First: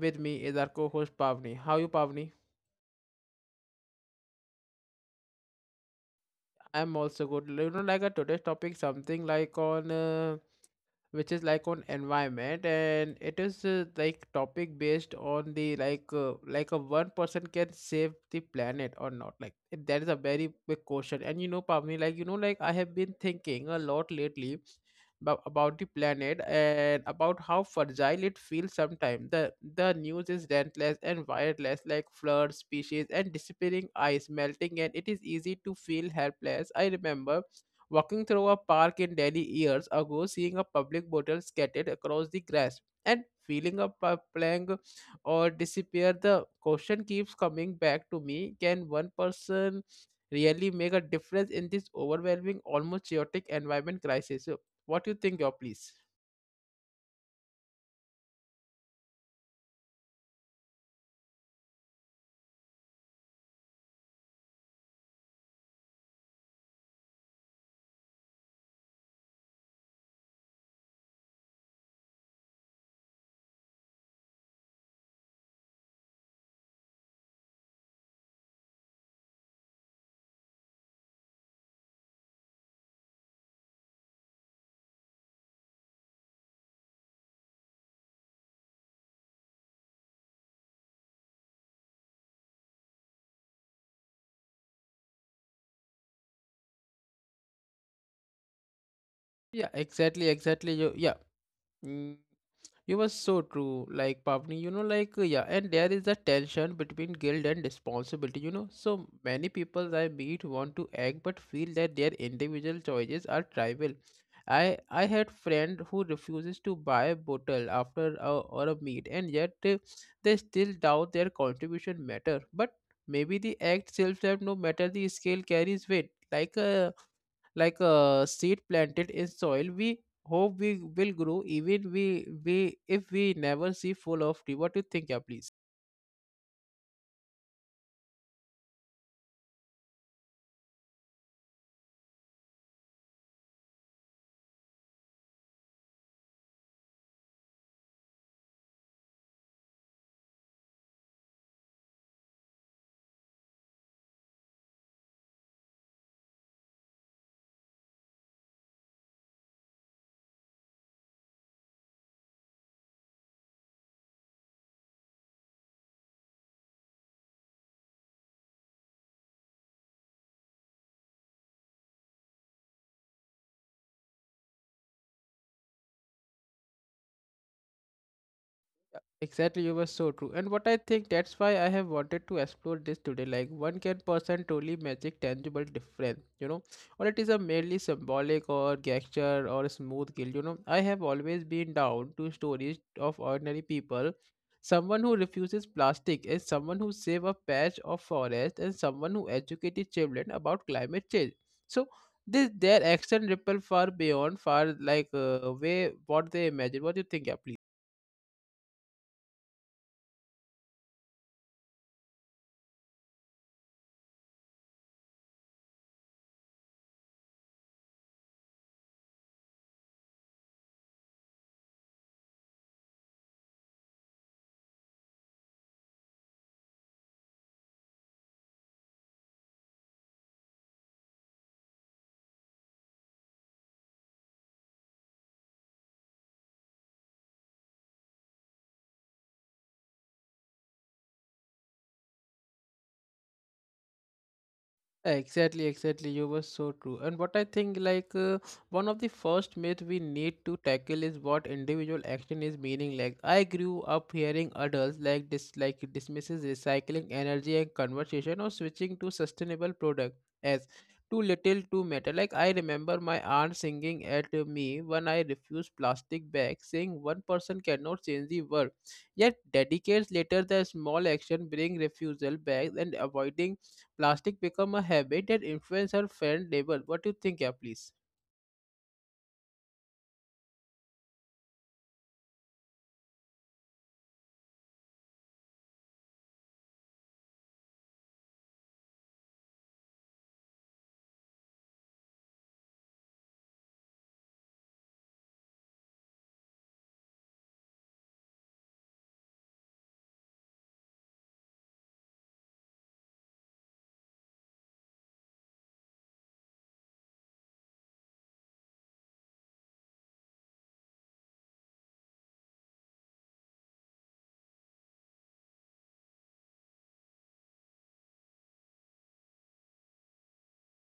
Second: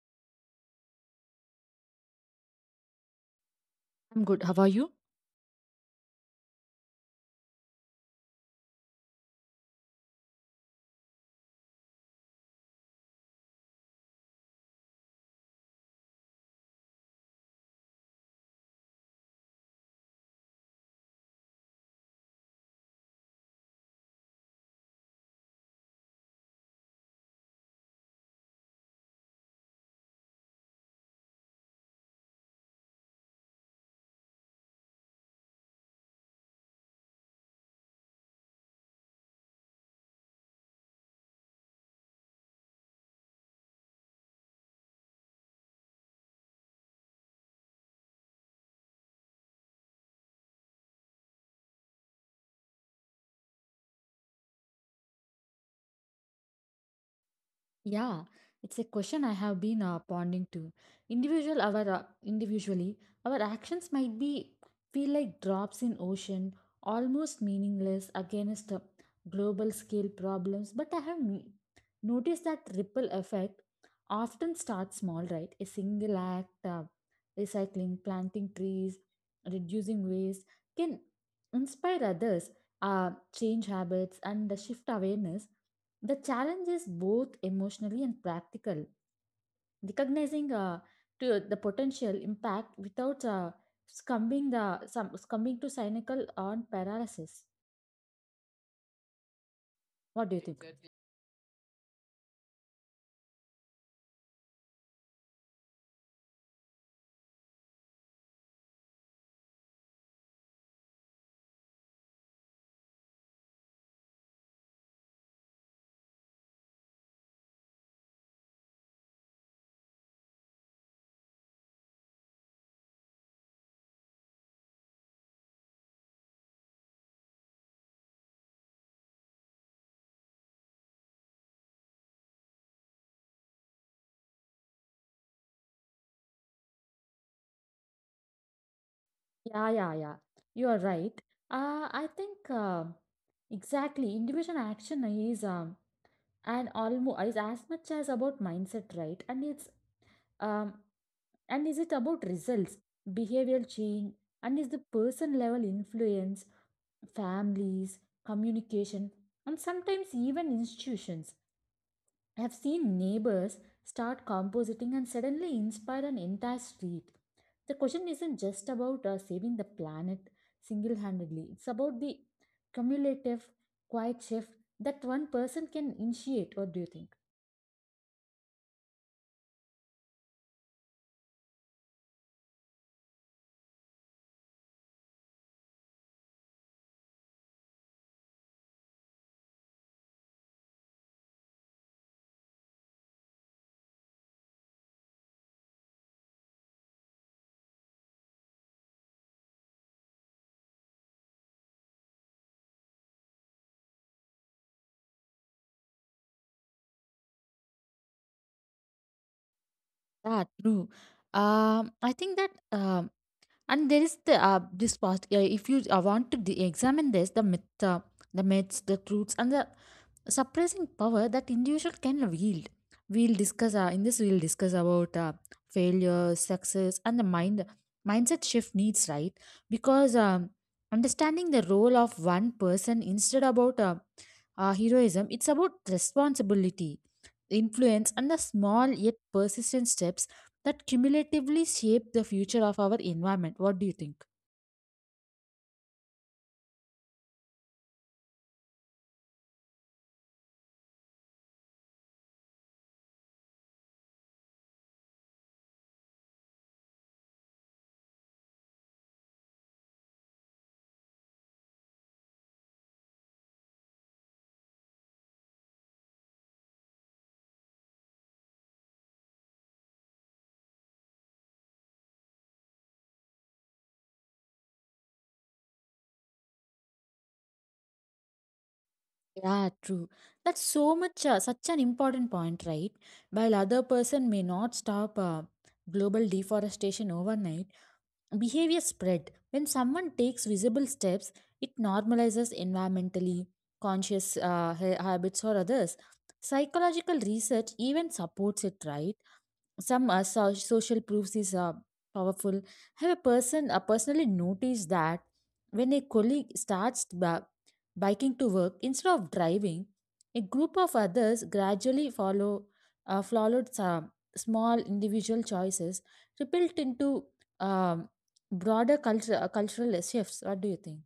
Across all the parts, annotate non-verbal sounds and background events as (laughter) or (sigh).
with me is our co-host Pavni. How you Pavni? I'm good. How are you? I am also good. You know like a today's topic something like on which is like on environment and it is like topic based on the like a one person can save the planet or not like that is a very big question. And you know Pavni like you know like I have been thinking a lot lately about the planet and about how fragile it feels. Sometimes the news is relentless and wireless like floods species and disappearing ice melting, and it is easy to feel helpless. I remember walking through a park in Delhi years ago, seeing a public bottle scattered across the grass, and feeling a plank or disappear. The question keeps coming back to me: can one person really make a difference in this overwhelming, almost chaotic environment crisis? So, what do you think, your please? Yeah, it's a question I have been pondering to. Individual, our individually, our actions might be feel like drops in ocean, almost meaningless against global scale problems. But I have noticed that ripple effect often starts small, right? A single act, uh, recycling, planting trees, reducing waste, can inspire others, change habits, and shift awareness. The challenge is both emotionally and practical. Recognizing to the potential impact without succumbing to cynical on paralysis. Yeah, What do you think? exactly, exactly. You, yeah. Mm, You were so true, like Pavni, you know, like yeah, and there is a tension between guilt and responsibility, you know. So many people I meet want to act but feel that their individual choices are trivial. I I had friend who refuses to buy a bottle after or a meet, and yet they still doubt their contribution matter. But maybe the act itself, no matter the scale, carries weight. Like a seed planted in soil we hope we will grow even we if we never see full of tree. What do you think, yeah, please? Yeah, yeah, yeah. You are right. I think exactly individual action is and almost is as much as about mindset, right? And it's um and is it about results, behavioral change, and is the person level influence families, communication, and sometimes even institutions. I have seen neighbors start compositing and suddenly inspire an entire street. The question isn't just about saving the planet single handedly, it's about the cumulative, quiet shift that one person can initiate. What do you think? Exactly, you were so true. And what I think, that's why I have wanted to explore this today. Like one can person truly magic tangible difference, you know, or it is a merely symbolic or gesture or a smooth kill. You know, I have always been down to stories of ordinary people. Someone who refuses plastic is someone who save a patch of forest and someone who educated children about climate change. So this their action ripple far beyond far like way what they imagine. What do you think, yeah, please? Yeah, true. I think that, and there is the this part. If you want to examine this, the myth, the myths, the truths, and the suppressing power that individual can wield. We'll discuss in this. We'll discuss about failure, success, and the mindset shift needs right because understanding the role of one person instead about heroism. It's about responsibility, influence, and the small yet persistent steps that cumulatively shape the future of our environment. What do you think? Exactly, exactly. You were so true. And what I think, like, one of the first myth we need to tackle is what individual action is meaning. Like, I grew up hearing adults like dismisses recycling energy and conversation or switching to sustainable product as too little, to matter. Like, I remember my aunt singing at me when I refused plastic bags, saying one person cannot change the world. Yet, decades later, the small action bring refusal back and avoiding plastic become a habit that influence our friend label. What do you think, yeah, please? Yeah, true. That's so much, such an important point, right? While other person may not stop global deforestation overnight, behavior spread. When someone takes visible steps, it normalizes environmentally conscious habits for others. Psychological research even supports it, right? Social proofs is powerful. Have a person personally noticed that when a colleague starts biking to work instead of driving, a group of others gradually follow, followed some small individual choices, rebuilt into um, broader culture, cultural shifts. What do you think?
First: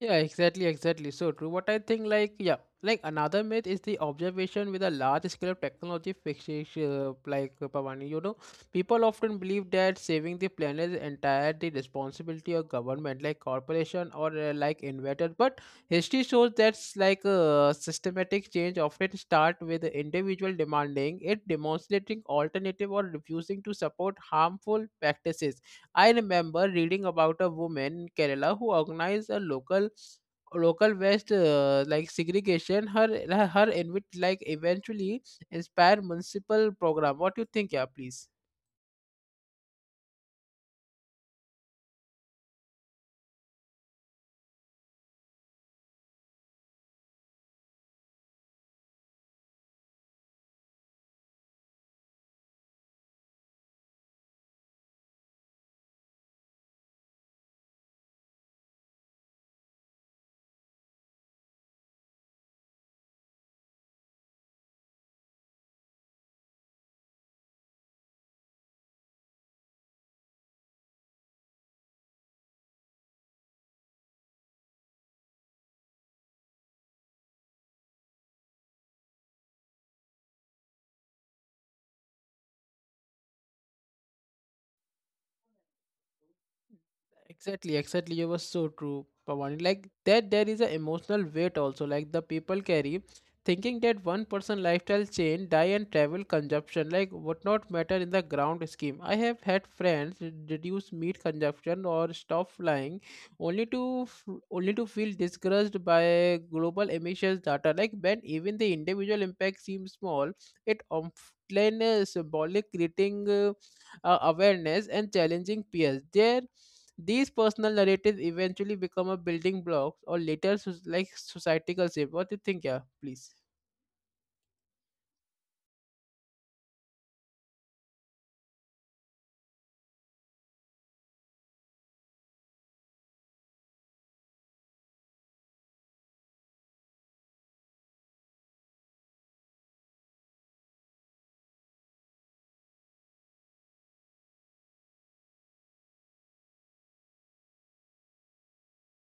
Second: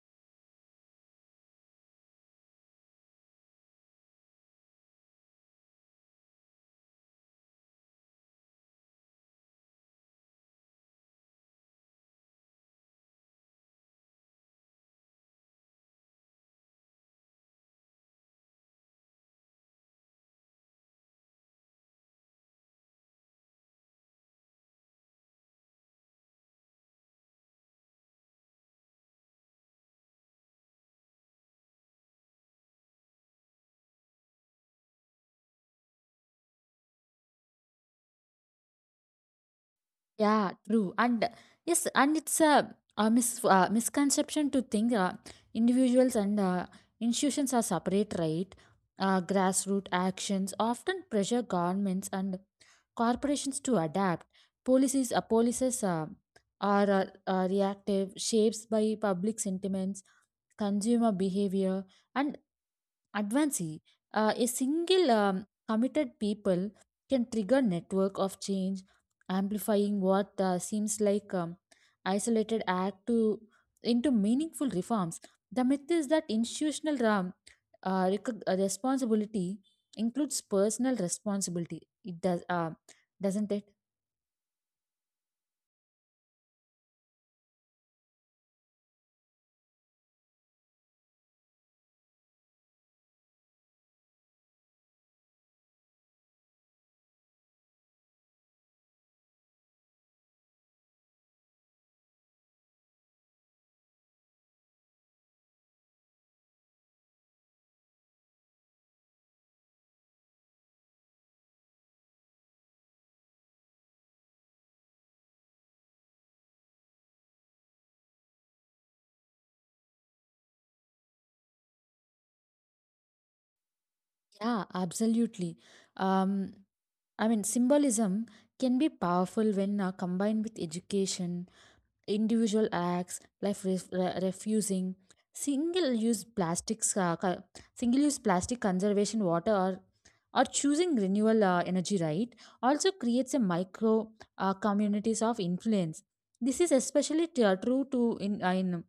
Yeah, exactly, exactly. So true. What I think, like, yeah, like another myth is the observation with a large scale of technology fixation, like Pavani. You know, people often believe that saving the planet is entirely responsibility of government, like corporation or like inventor. But history shows that's like systematic change often start with the individual demanding it, demonstrating alternative or refusing to support harmful practices. I remember reading about a woman in Kerala who organized a local West like segregation. Her invite like eventually inspired municipal program. What do you think, yeah, please? Yeah, true. And yes, and it's a misconception to think individuals and institutions are separate, right? Grassroots actions often pressure governments and corporations to adapt policies are reactive shapes by public sentiments, consumer behavior, and advocacy. A single committed people can trigger network of change, amplifying what seems like isolated act to into meaningful reforms. The myth is that institutional responsibility includes personal responsibility. It does, doesn't it? Exactly, exactly. You were so true, Pawani. Like that, there is an emotional weight also. Like the people carry, thinking that one person lifestyle change, diet and travel consumption, like would not matter in the ground scheme. I have had friends reduce meat consumption or stop flying, only to feel discouraged by global emissions data. Like when even the individual impact seems small, it often is symbolic, creating awareness and challenging peers. There these personal narratives eventually become a building blocks or later like society concept. What do you think, yeah? Please. Yeah, absolutely. Um, I mean, symbolism can be powerful when combined with education, individual acts like refusing single-use plastics, single-use plastic conservation water or choosing renewable energy, right? Also creates a micro communities of influence. This is especially true to in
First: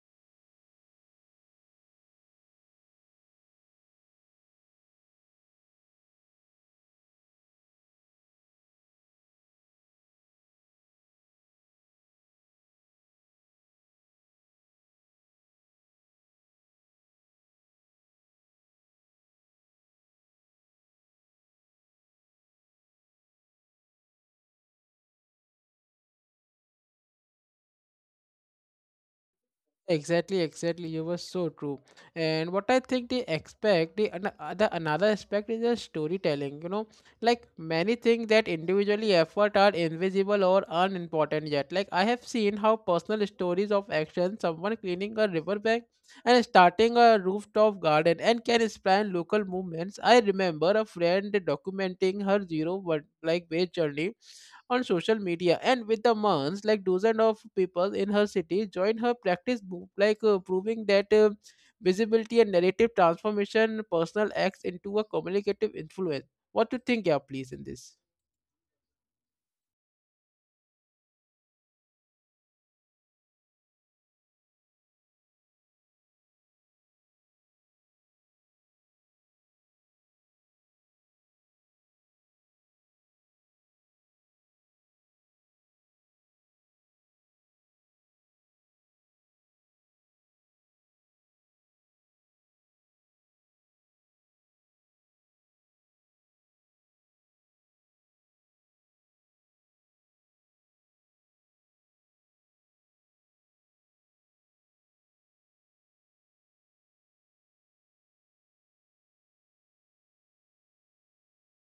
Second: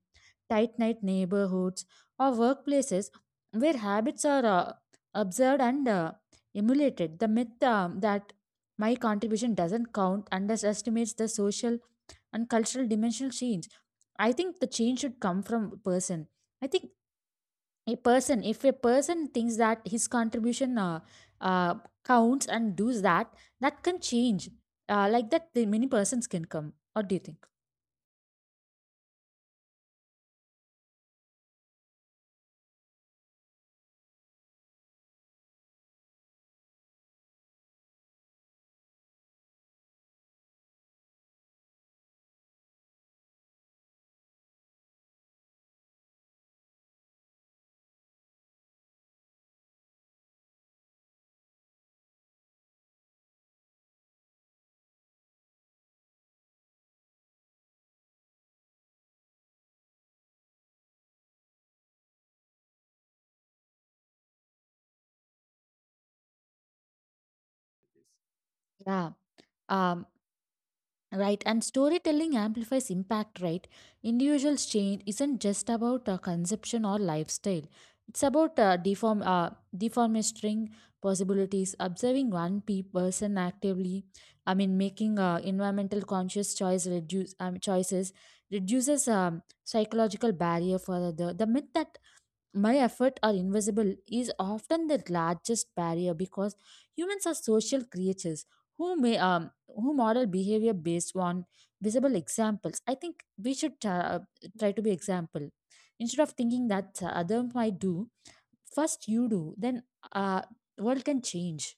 tight-knit neighborhoods or workplaces where habits are observed and emulated. The myth that my contribution doesn't count underestimates the social and cultural dimensional change. I think the change should come from a person. I think a person, if a person thinks that his contribution uh, counts and does that, that can change. Like that, the many persons can come. What do you think? Exactly, exactly. You were so true. And what I think they expect, the another aspect is the storytelling. You know, like many things that individually effort are invisible or unimportant yet. Like I have seen how personal stories of action, someone cleaning a riverbank and starting a rooftop garden, and can inspire local movements. I remember a friend documenting her zero one like wage journey on social media and with the months like dozens of people in her city joined her practice group like proving that visibility and narrative transformation personal acts into a communicative influence. What do you think, yeah, please, in this? Yeah. Um, Right, and storytelling amplifies impact, right? Individuals change isn't just about consumption or lifestyle. It's about deformistering possibilities, observing one person actively. I mean, making environmental conscious choices reduces psychological barrier for the myth that my effort are invisible is often the largest barrier because humans are social creatures who may who model behavior based on visible examples. I think we should try to be example instead of thinking that other might do first. You do, then uh world can change.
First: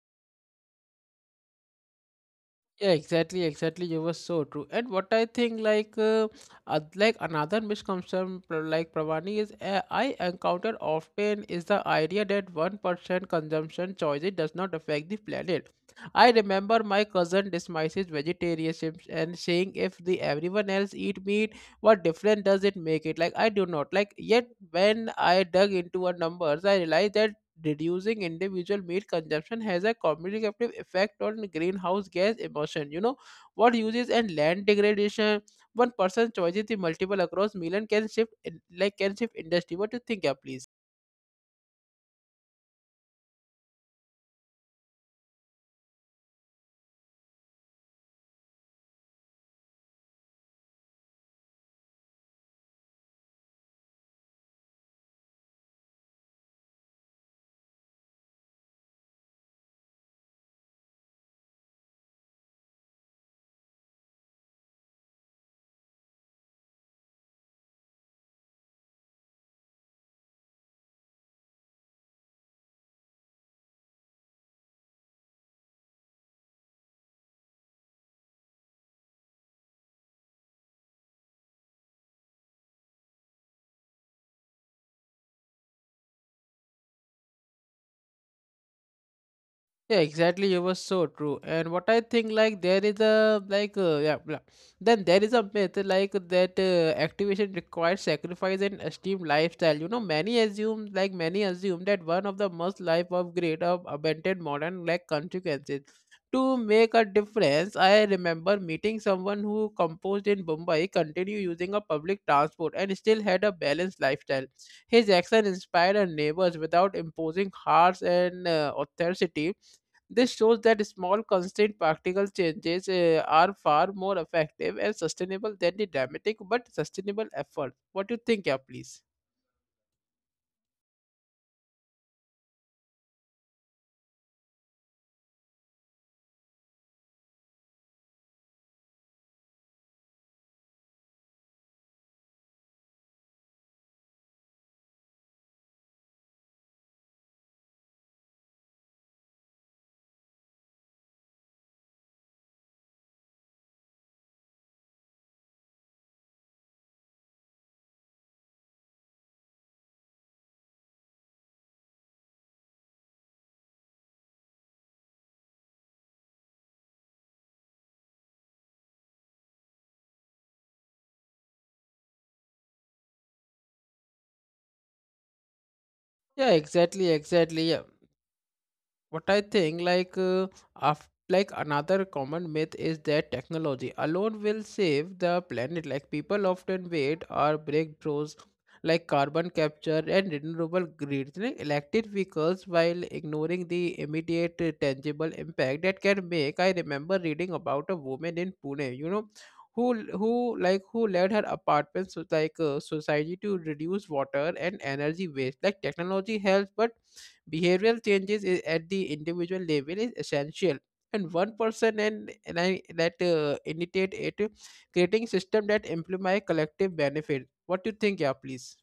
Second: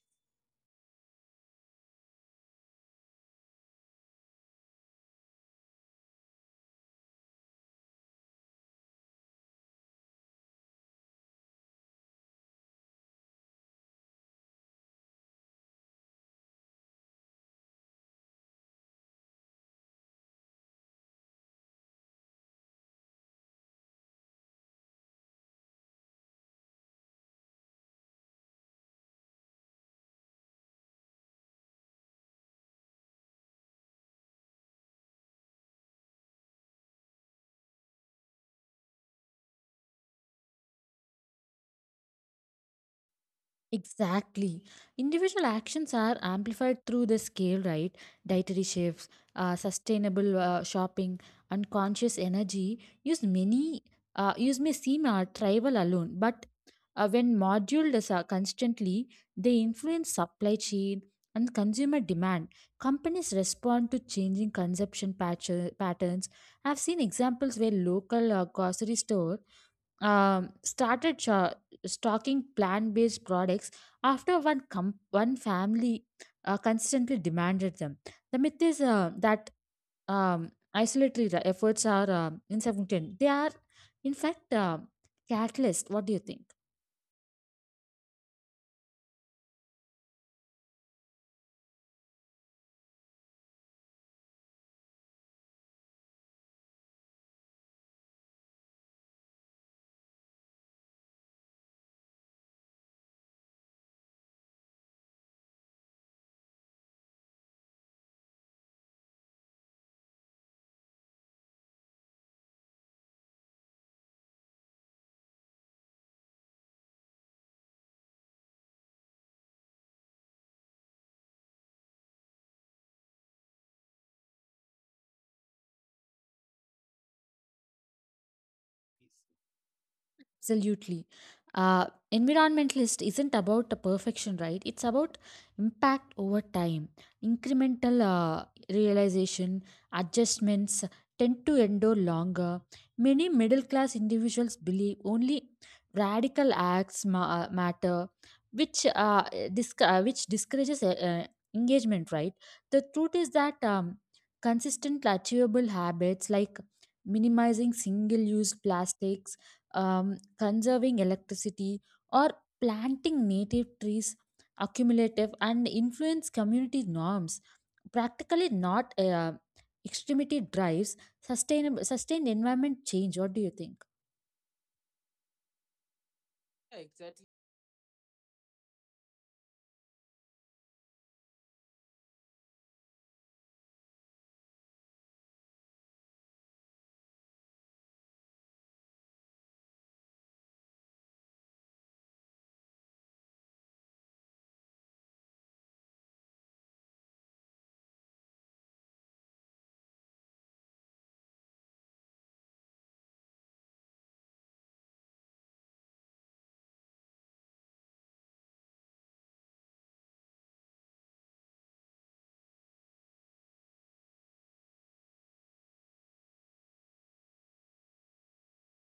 Yeah, exactly, exactly. You were so true. And what I think, like another misconception, like Pravani, is I encounter often is the idea that 1% consumption choices does not affect the planet. I remember my cousin despises vegetarianism and saying if the everyone else eat meat, what difference does it make it? Like I do not like. Yet when I dug into our numbers, I realized that reducing individual meat consumption has a cumulative effect on greenhouse gas emission. You know, what uses and land degradation. One person's choices the multiple across million can shift like can shift industry. What do you think, yeah, please? Exactly. Individual actions are amplified through the scale, right? Dietary shifts, sustainable shopping, unconscious energy use many use may seem trivial alone, but when moduled as, constantly, they influence supply chain and consumer demand. Companies respond to changing patterns. I've seen examples where local grocery stores um, started sho- stocking plant-based products after one family consistently demanded them. The myth is that um, isolatory efforts are insufficient. They are, in fact, catalyst. What do you think? Yeah, exactly. You were so true. And what I think, like, there is a like, yeah, blah. Then there is a myth like that activation requires sacrifice and esteemed lifestyle. You know, many assume that one of the must life of great of abandoned modern like consequences. To make a difference, I remember meeting someone who composed in Mumbai, continued using a public transport, and still had a balanced lifestyle. His action inspired our neighbors without imposing harsh and authority. This shows that small, constant practical changes are far more effective and sustainable than the dramatic but sustainable effort. What do you think, yeah, please? Absolutely. Uh, Environmentalist isn't about the perfection, right? It's about impact over time. Incremental realization, adjustments tend to endure longer. Many middle class individuals believe only radical acts matter, which which discourages engagement, right? The truth is that consistent, achievable habits like minimizing single use plastics, um, conserving electricity, or planting native trees, accumulative and influence community norms. Practically not extremity drives sustainable sustained environment change. What do you think? Yeah, exactly, exactly. Yeah. What I think like af- like another common myth is that technology alone will save the planet. Like people often wait our breakthroughs like carbon capture and renewable grids like electric vehicles, while ignoring the immediate tangible impact that can make. I remember reading about a woman in Pune, you know, who who like who led her apartment so, like society to reduce water and energy waste. Like technology helps, but behavioral changes is at the individual level is essential, and one person and I, that initiate it, creating system that implement collective benefit. What do you think, yeah, please?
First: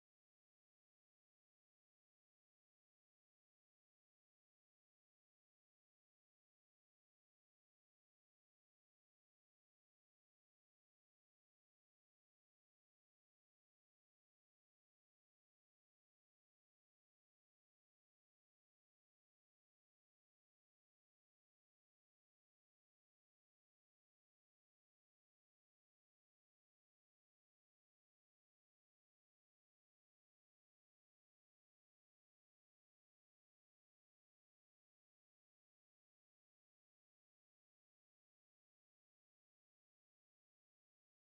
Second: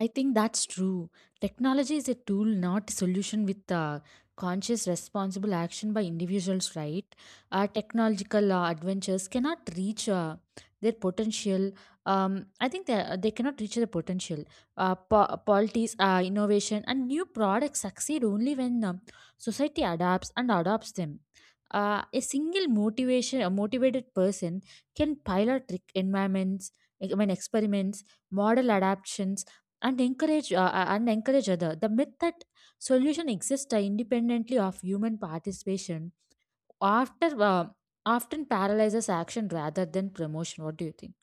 I think that's true. Technology is a tool, not a solution with conscious, responsible action by individuals, right? Technological adventures cannot reach their potential. I think they cannot reach their potential. Polities, innovation, and new products succeed only when society adapts and adopts them. A motivated person can pilot trick environments, I mean experiments, model adaptations and encourage other. The myth that solution exists independently of human participation after often paralyzes action rather than promotion. What do you think?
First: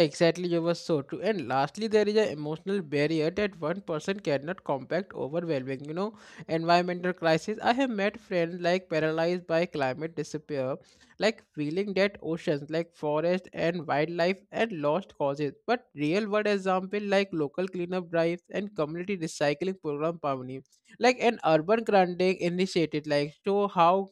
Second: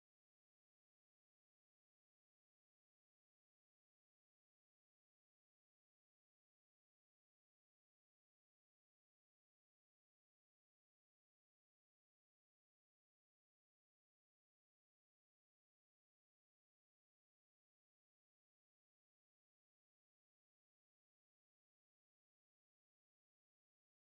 Exactly, you were so true. And lastly, there is an emotional barrier that one person cannot combat overwhelming, you know, environmental crisis. I have met friends like paralyzed by climate disappear, like feeling that oceans, like forest and wildlife and lost causes. But real world example like local cleanup drives and community recycling program Pavni, like an urban grounding initiative, like show how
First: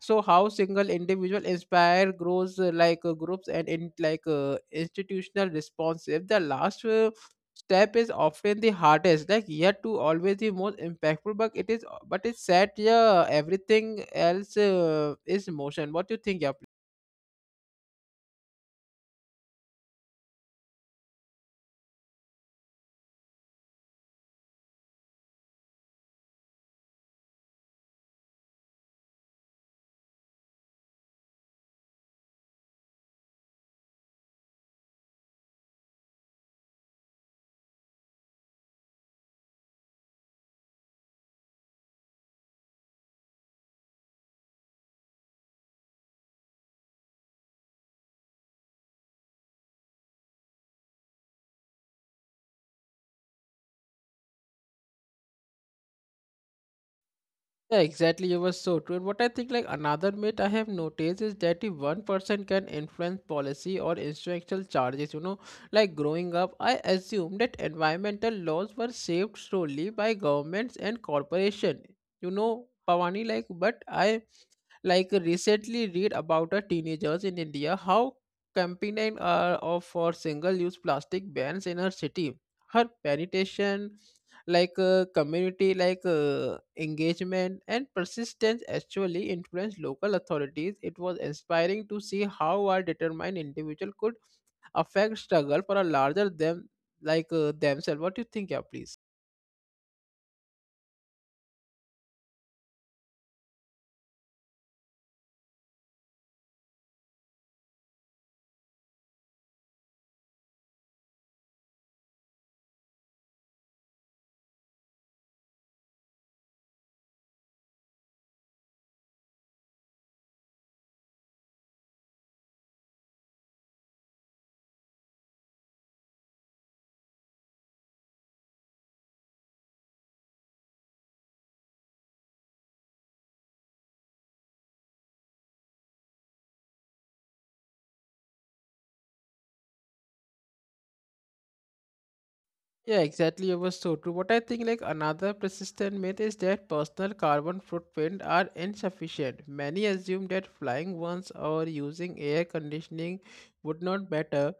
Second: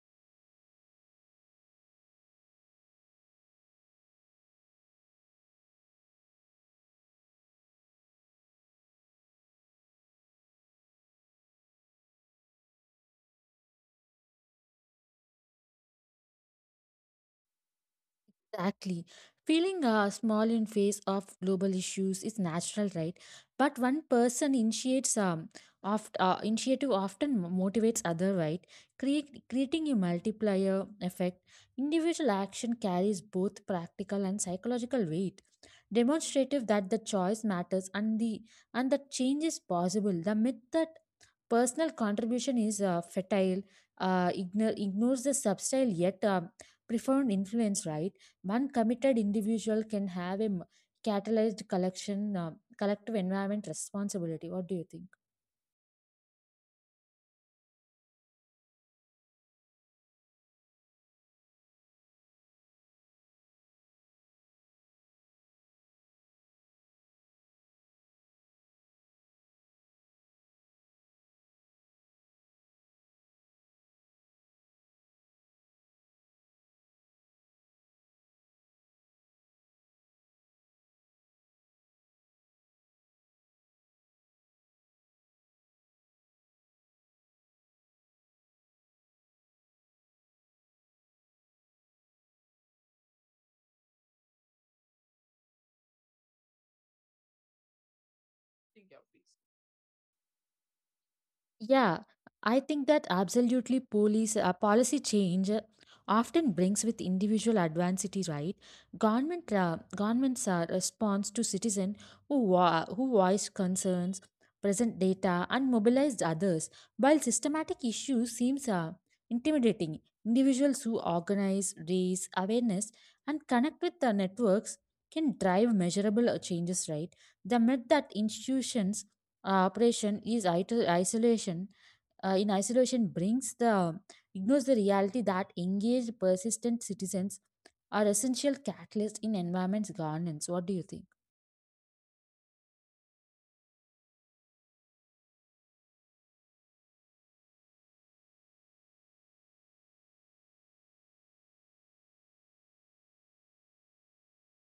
so how single individual inspire grows like groups and in like institutional responsive. The last step is often the hardest, like yet to always the most impactful. But it is, but it's sad, yeah, everything else is motion. What do you think, yeah? Exactly. Feeling small in face of global issues is natural, right? But one person initiates initiative often motivates other, right? Creating a multiplier effect. Individual action carries both practical and psychological weight, demonstrative that the choice matters and the and that change is possible. The myth that personal contribution is fertile ignores the subtle yet profound influence, right? One committed individual can have catalyzed collective environment responsibility. What do you think? Yeah, exactly. You were so true. And what I think, like another myth I have noticed is that if one person can influence policy or instructional charges, you know, like growing up, I assumed that environmental laws were shaped solely by governments and corporation. You know, Pavani, like, but I like recently read about a teenagers in india how campaigning of for single use plastic bans in her city. Her penetration like community like engagement and persistence actually influenced local authorities. It was inspiring to see how a determined individual could affect struggle for a larger them like themselves. What do you think, yeah, please? Yeah, I think that absolutely police policy change often brings with individual adversity, right? Governments are response to citizen who voiced concerns, present data, and mobilized others. While systematic issues seems intimidating, individuals who organize, raise awareness, and connect with the networks can drive measurable changes, right? The myth that institutions operation is ito- isolation in isolation brings the ignores the reality that engaged persistent citizens are essential catalysts in environment's governance. What do you think? Yeah, exactly. It was so true. What I think, like another persistent myth is that personal carbon footprint are insufficient. Many assume that flying once or using air conditioning would not matter,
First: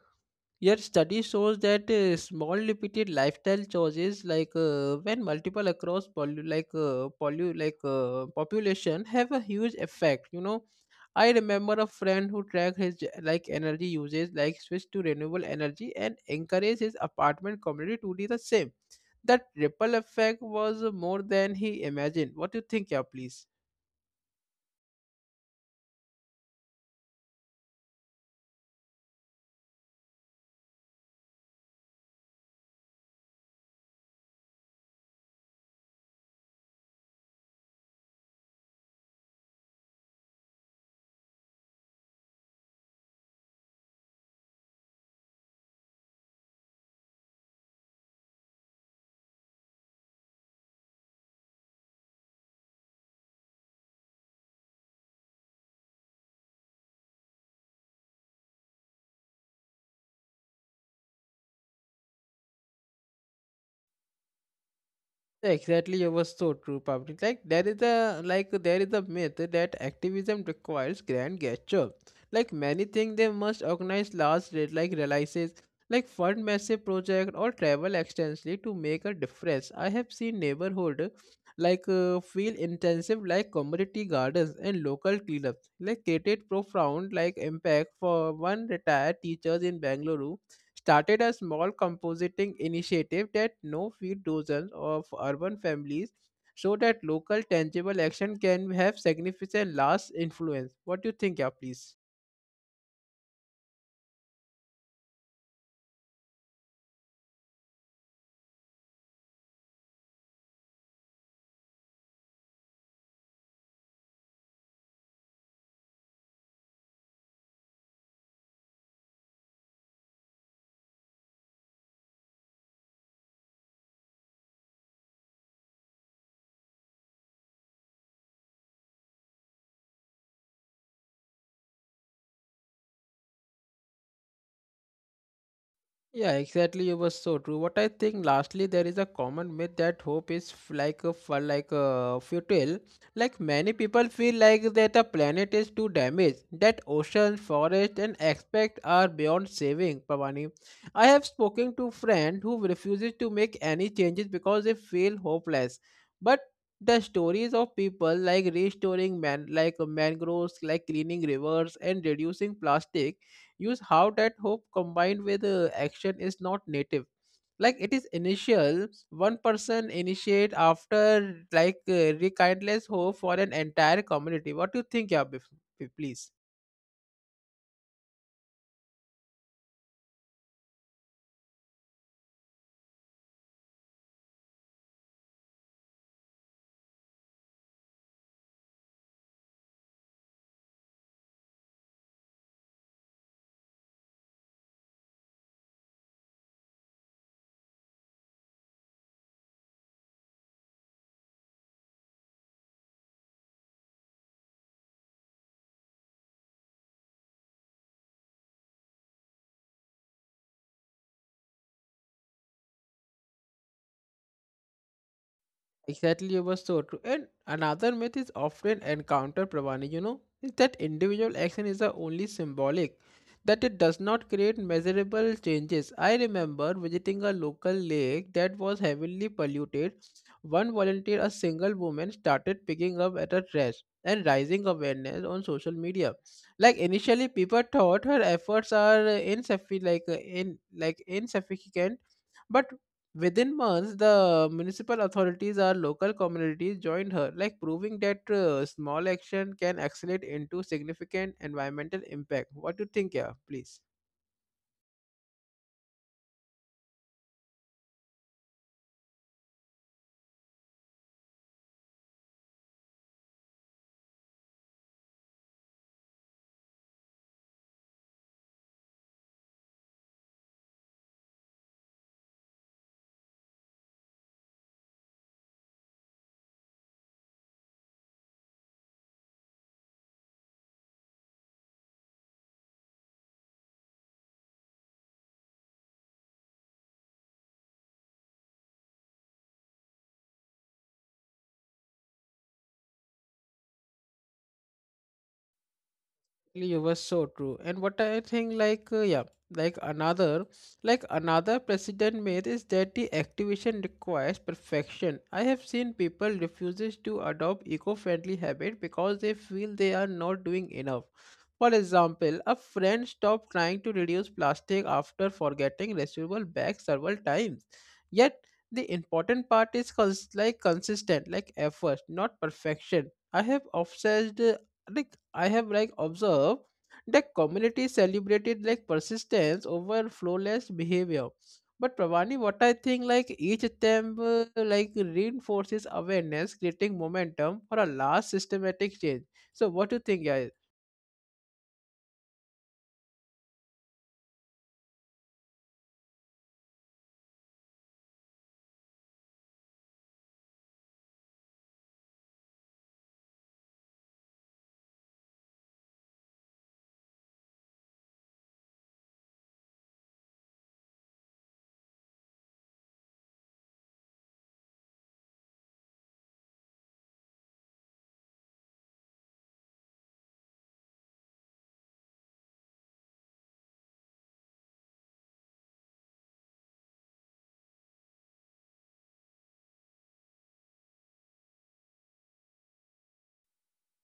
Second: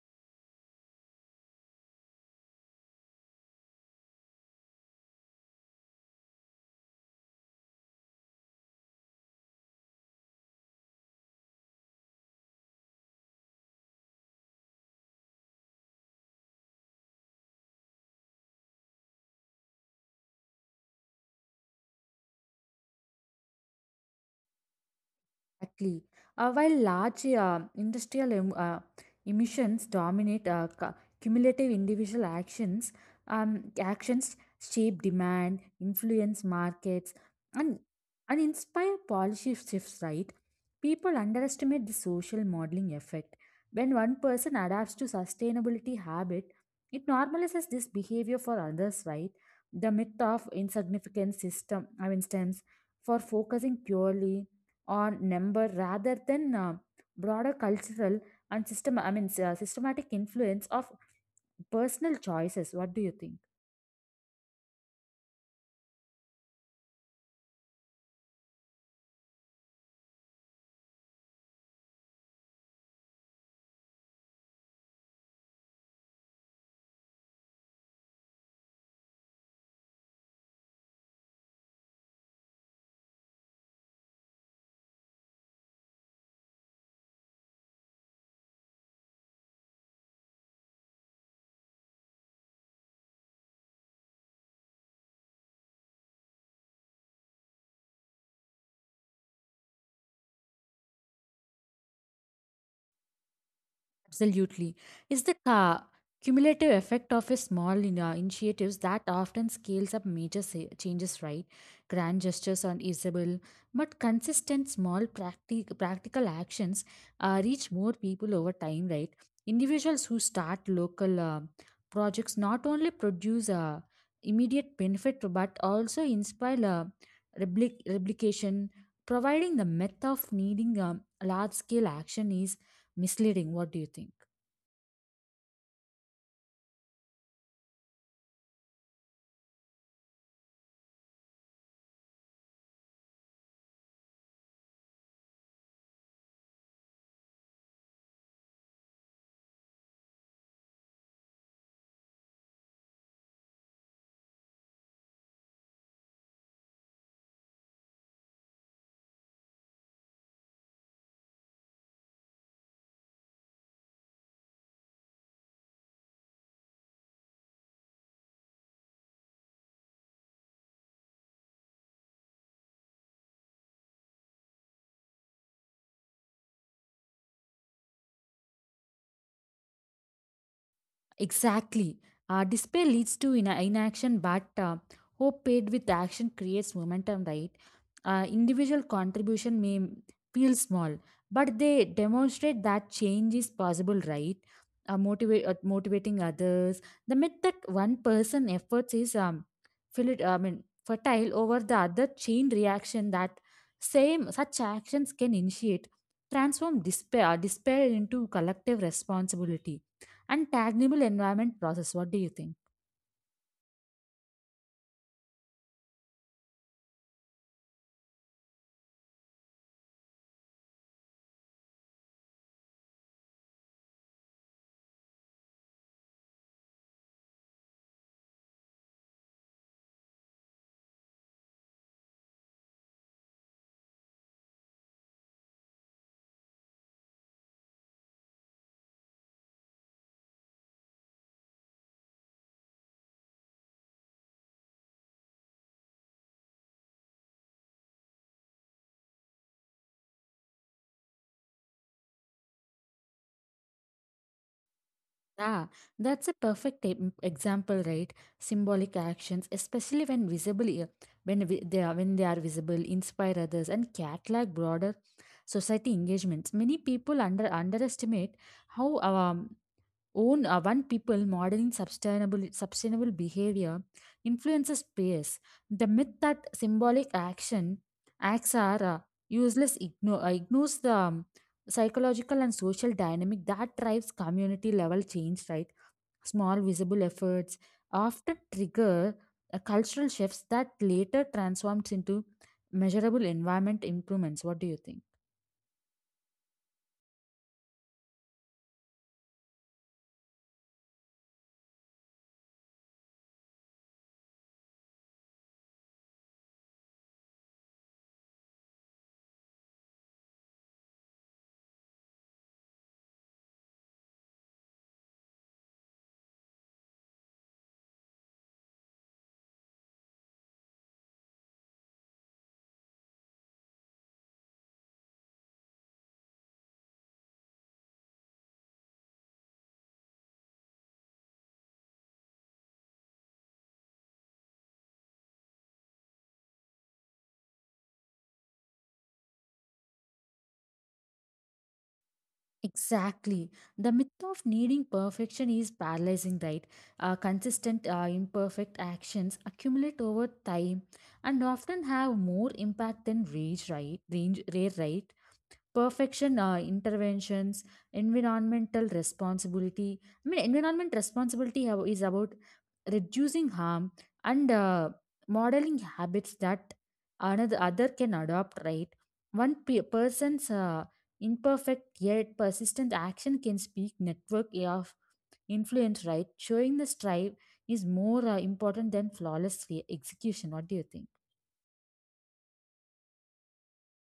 yet study shows that small repeated lifestyle choices, like when multiple across poly, like population, have a huge effect. You know, I remember a friend who tracked his like energy uses, like switched to renewable energy, and encouraged his apartment community to do the same. That ripple effect was more than he imagined. What do you think, yeah, please? Exactly. While large emissions dominate cumulative individual actions, actions shape demand, influence markets, and, and inspire policy shifts, right? People underestimate the social modeling effect. When one person adapts to sustainability habit, it normalizes this behavior for others, right? The myth of insignificant system, I mean, stems for focusing purely or number rather than broader cultural and systematic influence of personal choices. What do you think? Exactly, it was so true, public. There is a myth that activism requires grand gesture. Like many things, they must organize large like releases, like fund massive project or travel extensively to make a difference. I have seen neighborhood feel intensive like community gardens and local cleanups, like created profound like impact for one retired teacher in Bangalore started a small compositing initiative that now feed dozens of urban families so that local tangible action can have significant last influence. What do you think, yeah, please? Absolutely. It's the cumulative effect of a small initiatives that often scales up changes, right? Grand gestures are usable, but consistent small practical actions reach more people over time, right? Individuals who start local projects not only produce immediate benefit but also inspire replication, providing the myth of needing large scale action is misleading. What do you think? Yeah, exactly. You were so true. What I think, lastly, there is a common myth that hope is f- like a fu- like a futile. Like many people feel like that the planet is too damaged, that oceans, forests, and aspects are beyond saving. Pavani, I have spoken to friend who refuses to make any changes because they feel hopeless. But the stories of people like restoring mangroves, like cleaning rivers, and reducing plastic use how that hope combined with action is not native, like it is initial one person initiate after rekindless hope for an entire community. What do you think, yeah, please? Exactly. Despair leads to inaction, but hope paired with action creates momentum, right? Individual contribution may feel small, but they demonstrate that change is possible, right? Motivating others. The myth that one person efforts is fertile over the other chain reaction that same such actions can initiate, despair into collective responsibility, and tangible environment process. What do you think? Exactly, it was so true. And another myth is often encountered, Pravani, you know, is that individual action is the only symbolic, that it does not create measurable changes. I remember visiting a local lake that was heavily polluted. One volunteer, a single woman, started picking up at a trash and raising awareness on social media. Like initially, people thought her efforts are insufficient, like in like insufficient, but within months, the municipal authorities or local communities joined her, like proving that small action can accelerate into significant environmental impact. What do you think, yeah? Please. Ah, that's a perfect example, right? Symbolic actions, especially when visible, when they are visible, inspire others, and catalog broader society engagements. Many people underestimate how own one people modeling sustainable behavior influences peers. The myth that symbolic action acts are useless ignores the psychological and social dynamic that drives community level change, right? Small visible efforts often trigger cultural shifts that later transforms into measurable environment improvements. What do you think? Exactly, you were so true. And what I think yeah, like another like another precedent made is that the activation requires perfection. I have seen people refuses to adopt eco-friendly habit because they feel they are not doing enough. For example, a friend stopped trying to reduce plastic after forgetting reusable bags several times. Yet the important part is consistent like effort, not perfection. Like I have like observed that community celebrated like persistence over flawless behavior. But Pravani, what I think like each attempt like reinforces awareness, creating momentum for a large systematic change. So what do you think, guys? Exactly. The myth of needing perfection is paralyzing, right? Consistent, imperfect actions accumulate over time and often have more impact than rare, right? Perfection interventions. Environmental responsibility, I mean, environment responsibility is about reducing harm and modeling habits that another other can adopt, right? One person's imperfect yet persistent action can speak network of influence, right? Showing the strive is more important than flawless execution. What do you think?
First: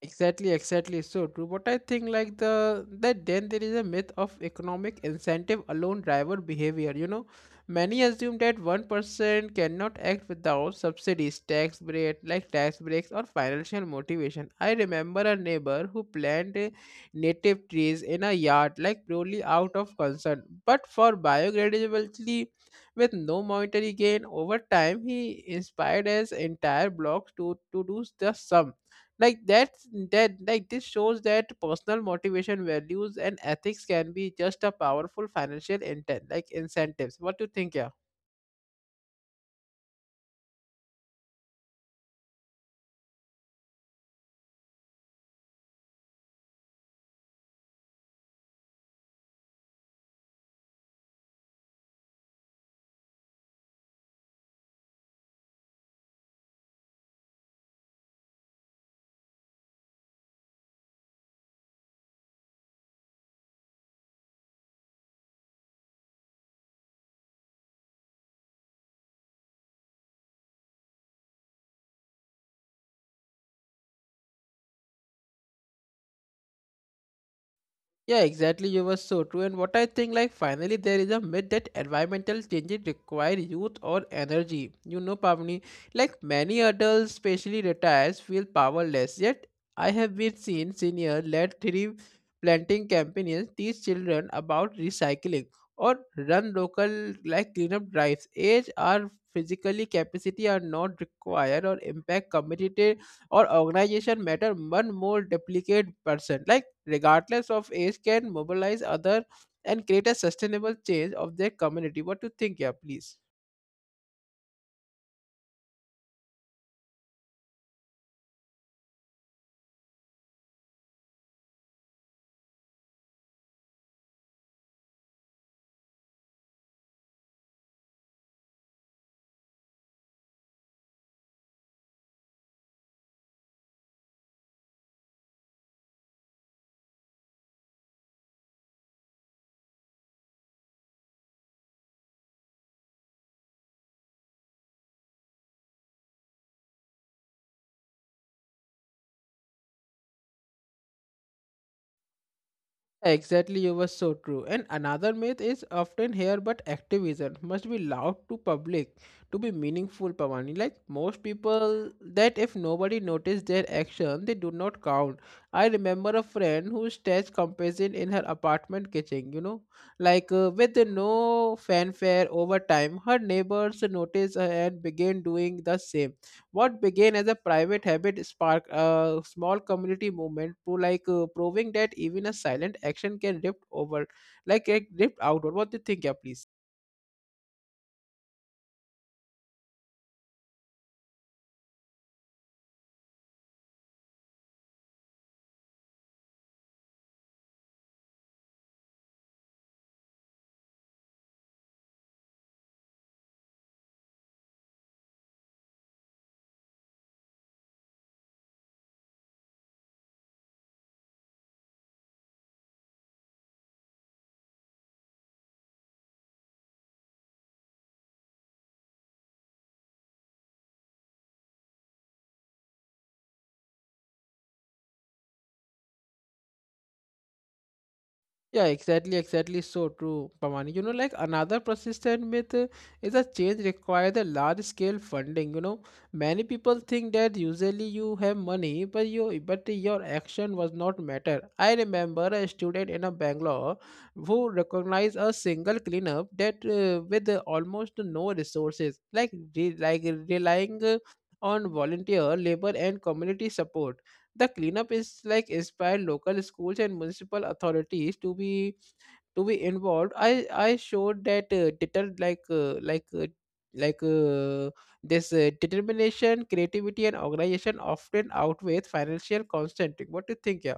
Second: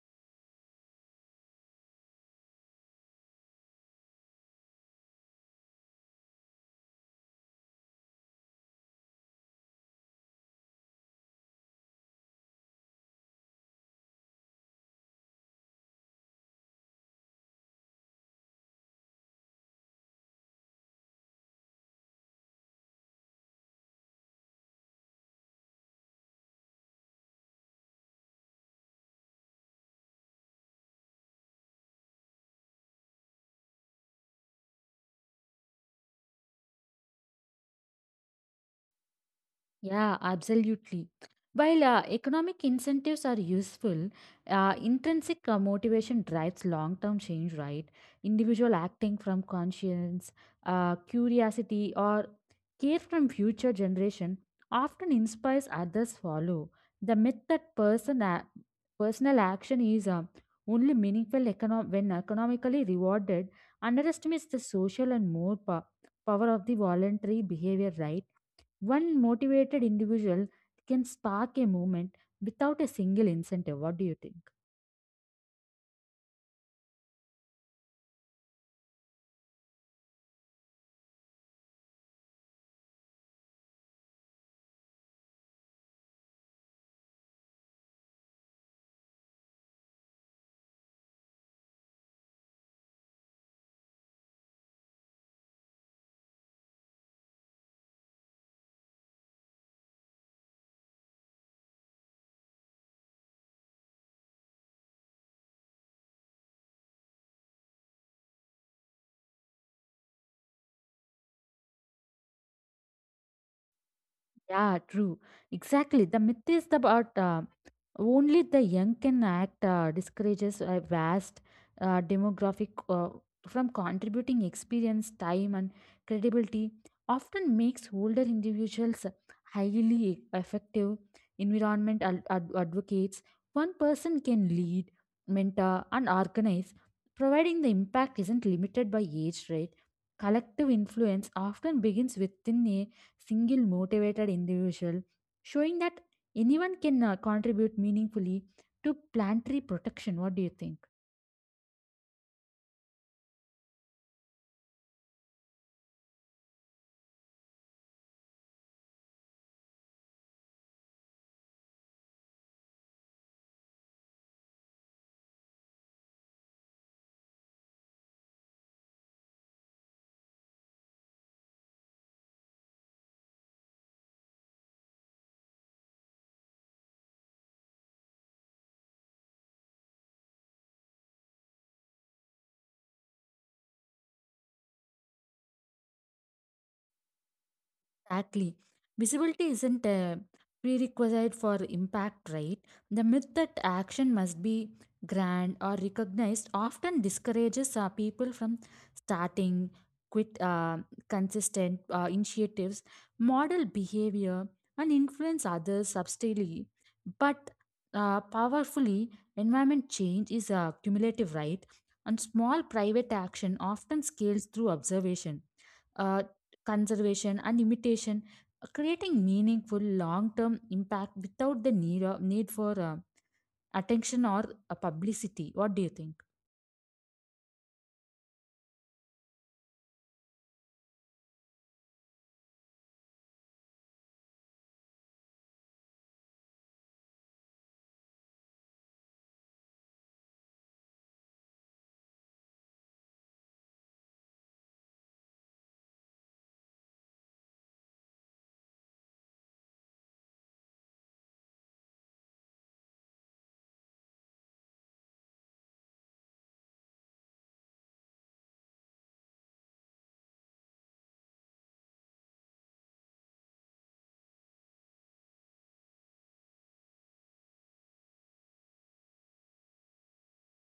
Exactly, exactly. So true. But I think like then there is a myth of economic incentive alone driver behavior. You know, many assume that one person cannot act without subsidies, tax breaks or financial motivation. I remember a neighbor who planted native trees in a yard like purely out of concern, but for biodegradability with no monetary gain. Over time he inspired his entire block to do the sum, like that's like this shows that personal motivation, values and ethics can be just a powerful financial intent like incentives. What do you think, yeah? Yeah, absolutely. While economic incentives are useful, intrinsic motivation drives long term change, right? Individual acting from conscience, curiosity, or care from future generation often inspires others follow. The myth that personal action is only meaningful when economically rewarded underestimates the social and more power of the voluntary behavior, right? One motivated individual can spark a movement without a single incentive. What do you think? Yeah, exactly. You were so true. And what I think, like, finally, there is a myth that environmental changes require youth or energy. You know, Pavni, like many adults, especially retirees, feel powerless. Yet, I have been seen senior led tree planting campaigns teach children about recycling or run local like cleanup drives. Age or physically capacity are not required or impact community or organization matter one more duplicate person. Like regardless of age, can mobilize other and create a sustainable change of their community. What do you think, yeah, please? Yeah, true. Exactly. The myth is about only the young can act discourages a vast demographic from contributing experience, time, and credibility. Often makes older individuals highly effective environment advocates. One person can lead, mentor, and organize, providing the impact isn't limited by age, right? Collective influence often begins within a single motivated individual, showing that anyone can contribute meaningfully to planetary protection. What do you think? Exactly, you were so true. And another myth is often here, but activism must be loud to public to be meaningful, Pavani. Like most people, that if nobody noticed their action, they do not count. I remember a friend who staged comparison in her apartment kitchen, you know, with no fanfare. Over time, her neighbors noticed her and began doing the same. What began as a private habit sparked a small community movement to proving that even a silent action can drift over, like it drift outward. What do you think, yeah, please? Exactly. Visibility isn't a prerequisite for impact, right? The myth that action must be grand or recognized often discourages people from starting quit consistent initiatives, model behavior, and influence others subtly. But powerfully, environment change is cumulative, right? And small private action often scales through observation. Uh, conservation and imitation, creating meaningful long-term impact without the need for attention or publicity. What do you think? Yeah, exactly, exactly. So true, Pamani. You know, like another persistent myth is a change requires a large scale funding. You know, many people think that usually you have money, but your action was not matter. I remember a student in a Bangalore who recognized a single cleanup that with almost no resources, relying on volunteer labor and community support. The cleanup is like inspired local schools and municipal authorities to be involved. I showed that deter like this determination, creativity, and organization often outweigh financial constraint. What do you think? Yeah.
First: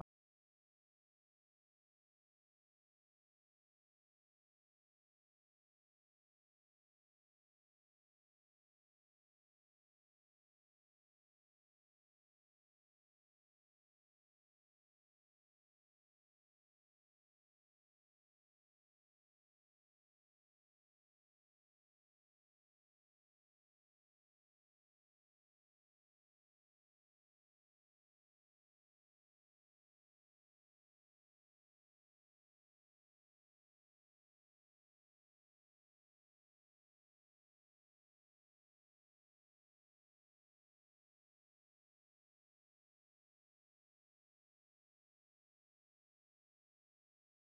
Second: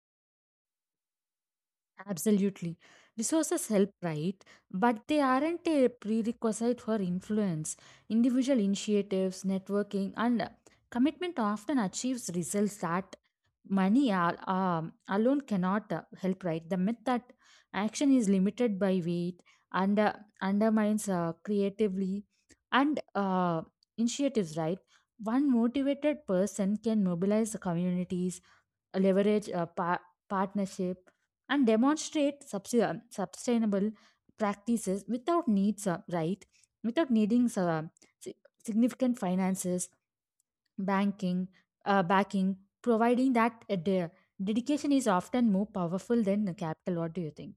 Absolutely. Resources help, right? But they aren't a prerequisite for influence. Individual initiatives, networking, and commitment often achieves results that money alone cannot help. Right, the myth that action is limited by weight and undermines creatively and initiatives, right? One motivated person can mobilize communities, leverage a partnership, and demonstrate sustainable practices without needs right, without needing si- significant finances, banking backing, providing that dedication is often more powerful than the capital. What do you think?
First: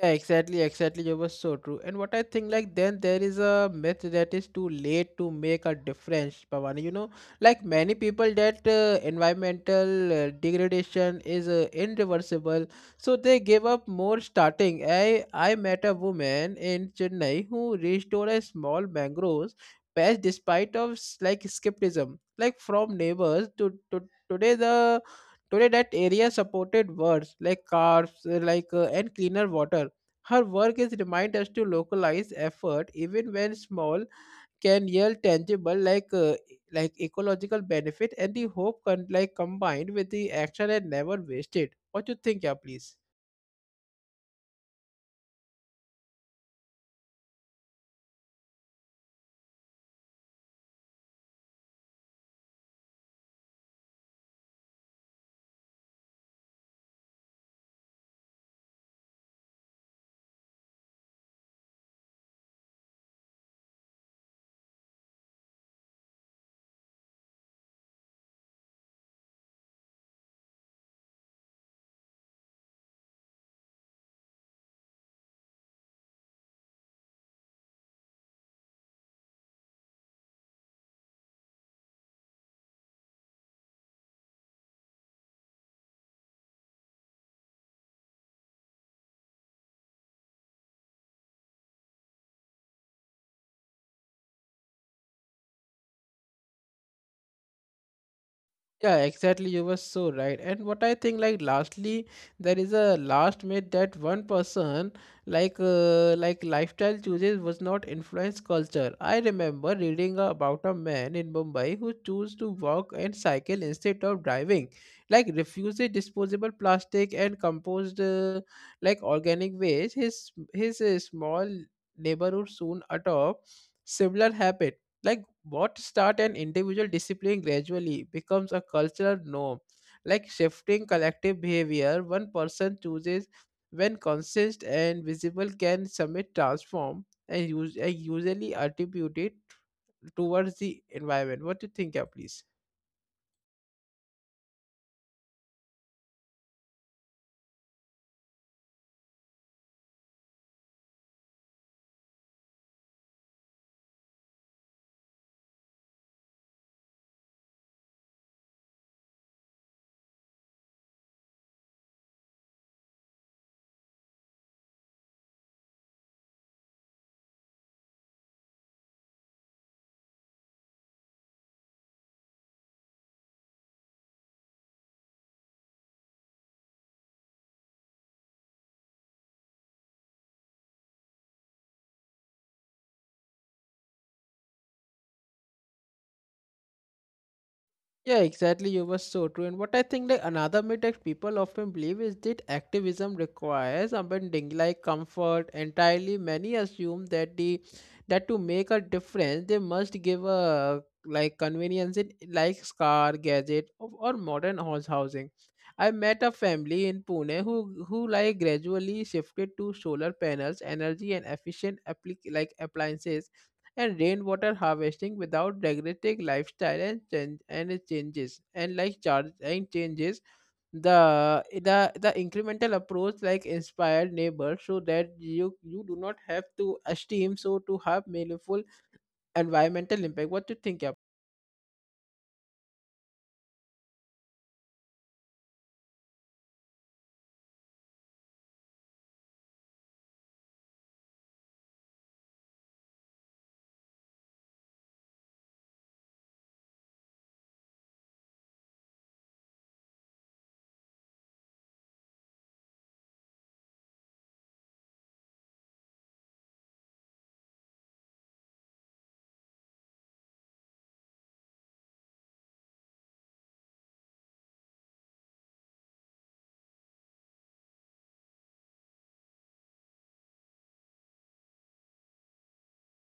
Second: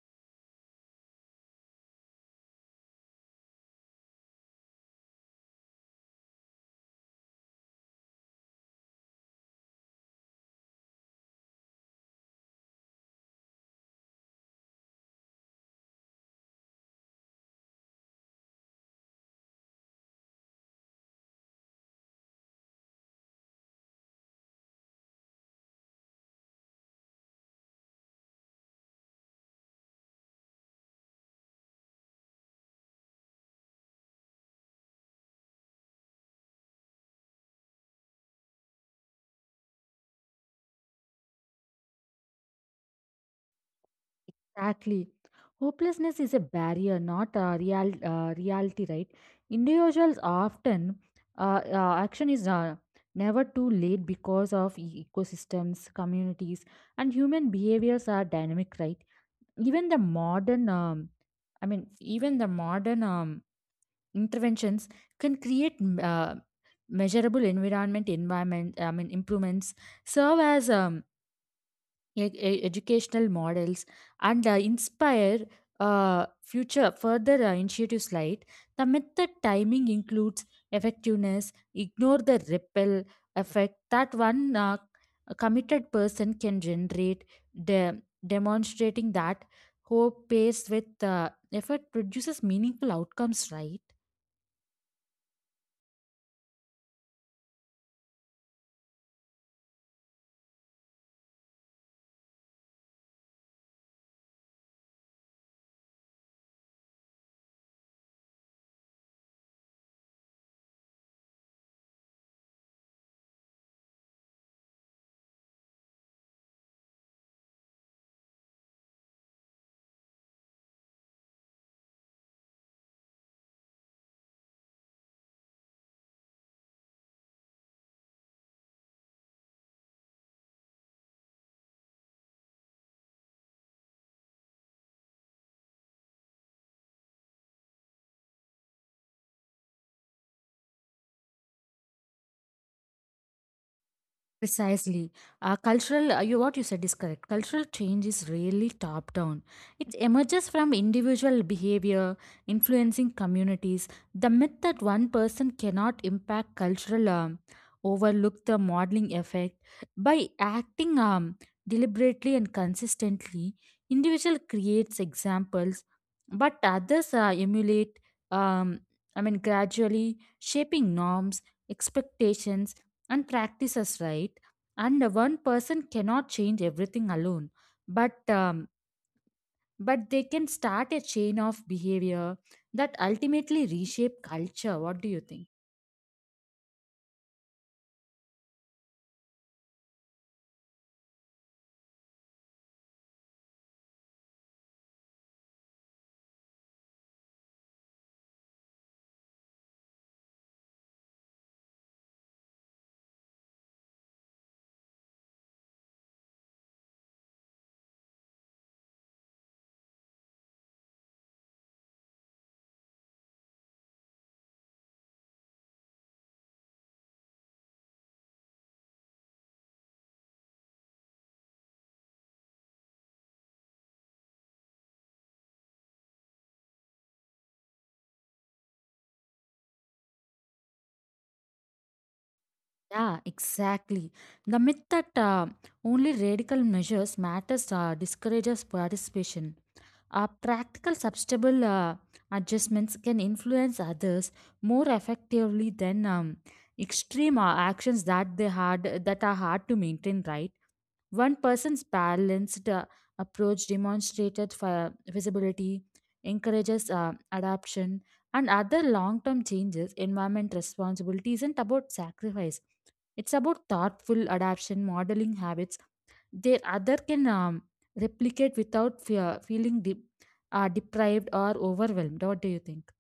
Yeah, exactly, exactly. You were so true. And what I think, like, then there is a myth that is too late to make a difference, Pavani. You know, like many people, that environmental degradation is irreversible, so they give up more starting. I met a woman in Chennai who restored a small mangroves patch despite of skepticism, like from neighbors to today. The today That area supported birds like cars like and cleaner water. Her work is remind us to localize effort, even when small, can yield tangible ecological benefit, and the hope can like combined with the action and never wasted. What you think, yeah, please? Exactly. Hopelessness is a barrier, not a real reality, right? Individuals often action is never too late because of ecosystems, communities, and human behaviors are dynamic, right? Even the modern, even the modern interventions can create measurable environment, I mean, improvements serve as educational models and inspire future further initiatives, like the method timing includes effectiveness ignore the ripple effect that one committed person can generate, de- demonstrating that hope pairs with effort produces meaningful outcomes, right? Yeah, exactly. You were so right. And what I think, like, lastly, there is a last myth that one person, lifestyle choices was not influence culture. I remember reading about a man in Mumbai who chose to walk and cycle instead of driving, like, refused disposable plastic and composed, like, organic waste. His small neighborhood soon adopt similar habit. Like what start an individual discipline gradually becomes a cultural norm, like shifting collective behavior. One person chooses when conscious and visible can submit transform and, and usually attribute it towards the environment. What do you think, yeah, please? Precisely. You, what you said is correct. Cultural change is really top down. It emerges from individual behavior, influencing communities. The myth that one person cannot impact cultural overlook the modeling effect. By acting deliberately and consistently, individual creates examples, but others emulate, um, gradually shaping norms, expectations, and practices, right? And one person cannot change everything alone, but um, but they can start a chain of behavior that ultimately reshape culture. What do you think? Yeah, exactly. You were so true. And what I think like another myth that people often believe is that activism requires abandoning like comfort entirely. Many assume that the that to make a difference they must give a like convenience in like car, gadget or modern house housing. I met a family in Pune who like gradually shifted to solar panels, energy and efficient appliances and rainwater harvesting without degrading lifestyle and change and it changes and like charge and changes the the the incremental approach like inspired neighbors so that you do not have to esteem so to have meaningful environmental impact. What do you think? Yeah, exactly. The myth that only radical measures matters discourages participation. Practical substantial adjustments can influence others more effectively than extreme actions that they had that are hard to maintain, right? One person's balanced approach demonstrated visibility, encourages adaption, and other long term changes. Environment responsibility isn't about sacrifice, it's about thoughtful adaptation, modeling habits. Their other can replicate without fear, feeling deprived or overwhelmed. What do you think?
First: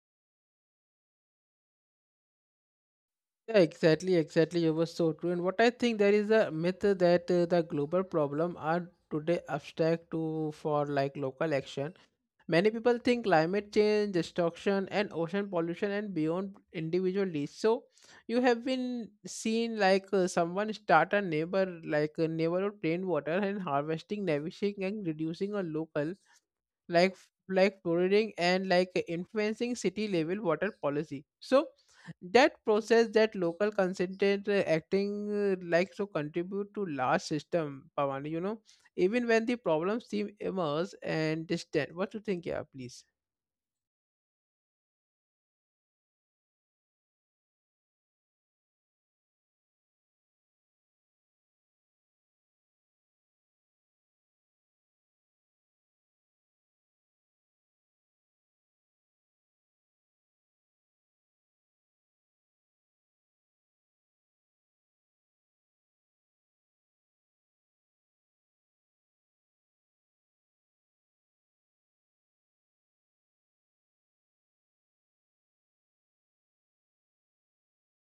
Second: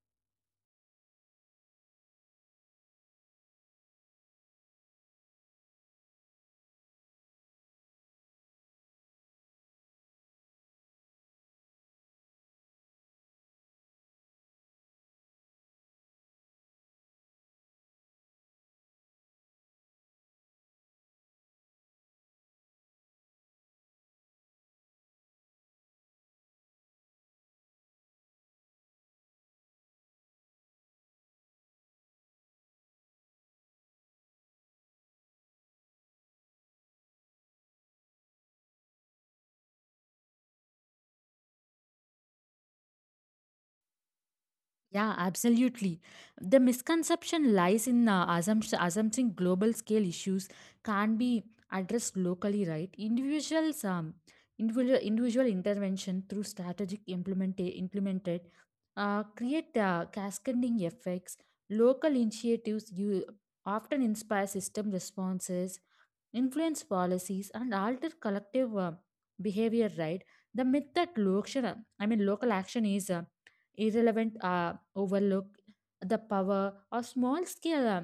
Yeah, exactly, exactly. You were so true. And what I think there is a myth that the global problem are today abstract to for like local action. Many people think climate change, destruction, and ocean pollution and beyond individually. So, you have been seen someone start a neighborhood rainwater and harvesting, navigation, and reducing a local prodding and like influencing city level water policy, so that process that local consultant acting like to contribute to large system. Pavani, you know, even when the problems seem immense and distant, what do you think, yeah, please? Yeah, absolutely. The misconception lies in assuming global scale issues can't be addressed locally, right? Individual intervention through strategic implemented create cascading effects. Local initiatives you often inspire system responses, influence policies, and alter collective behavior, right? The myth that local action is irrelevant overlook, the power, or small scale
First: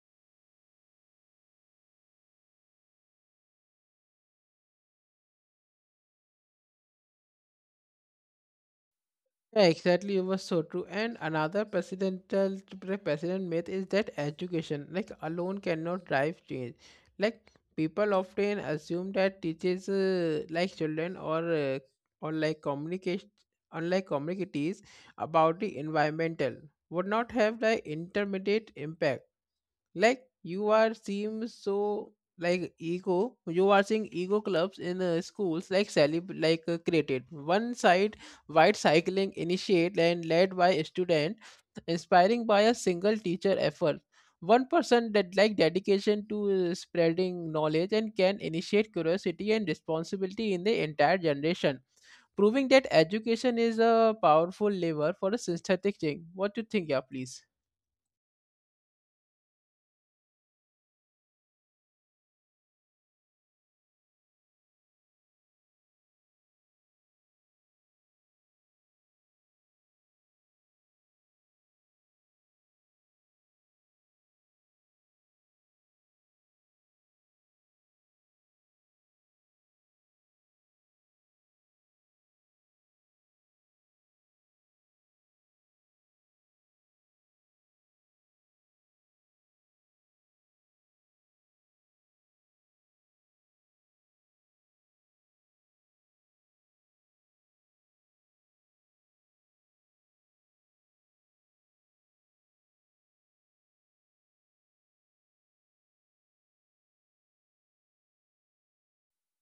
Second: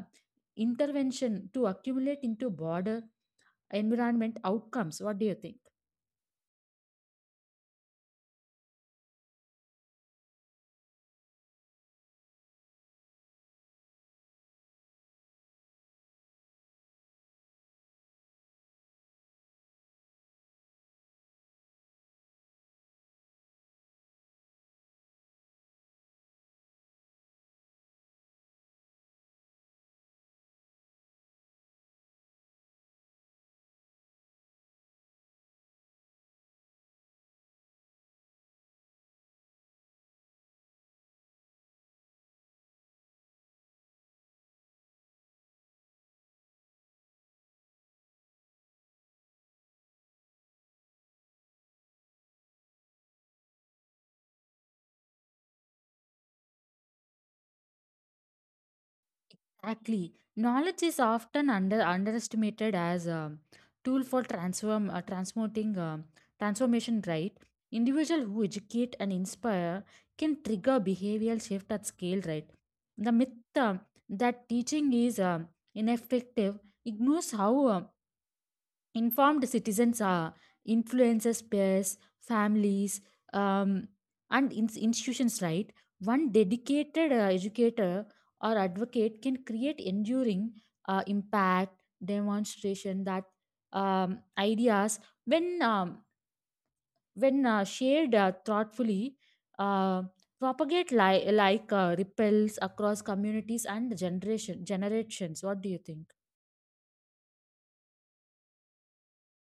intervention to accumulate into broader environment outcomes. What do you think? Yeah, exactly. It was so true. And another president myth is that education, like alone, cannot drive change. Like people often assume that teachers, like children or like communication, unlike communities about the environmental, would not have the intermediate impact. Like you are seems so, like ego you are seeing ego clubs in schools, like celeb like created one side white cycling initiate and led by a student, inspiring by a single teacher effort. One person that like dedication to spreading knowledge and can initiate curiosity and responsibility in the entire generation, proving that education is a powerful lever for a synthetic change. What do you think, yeah, please? Exactly. Knowledge is often under underestimated as a tool for transform transmuting transformation. Right, individual who educate and inspire can trigger behavioral shift at scale. Right, the myth that teaching is ineffective ignores how informed citizens are influences peers, families, um, and institutions, right? One dedicated educator or advocate can create enduring impact, demonstration that ideas when um, when shared thoughtfully uh, propagate like ripples across communities and generations. What do you think?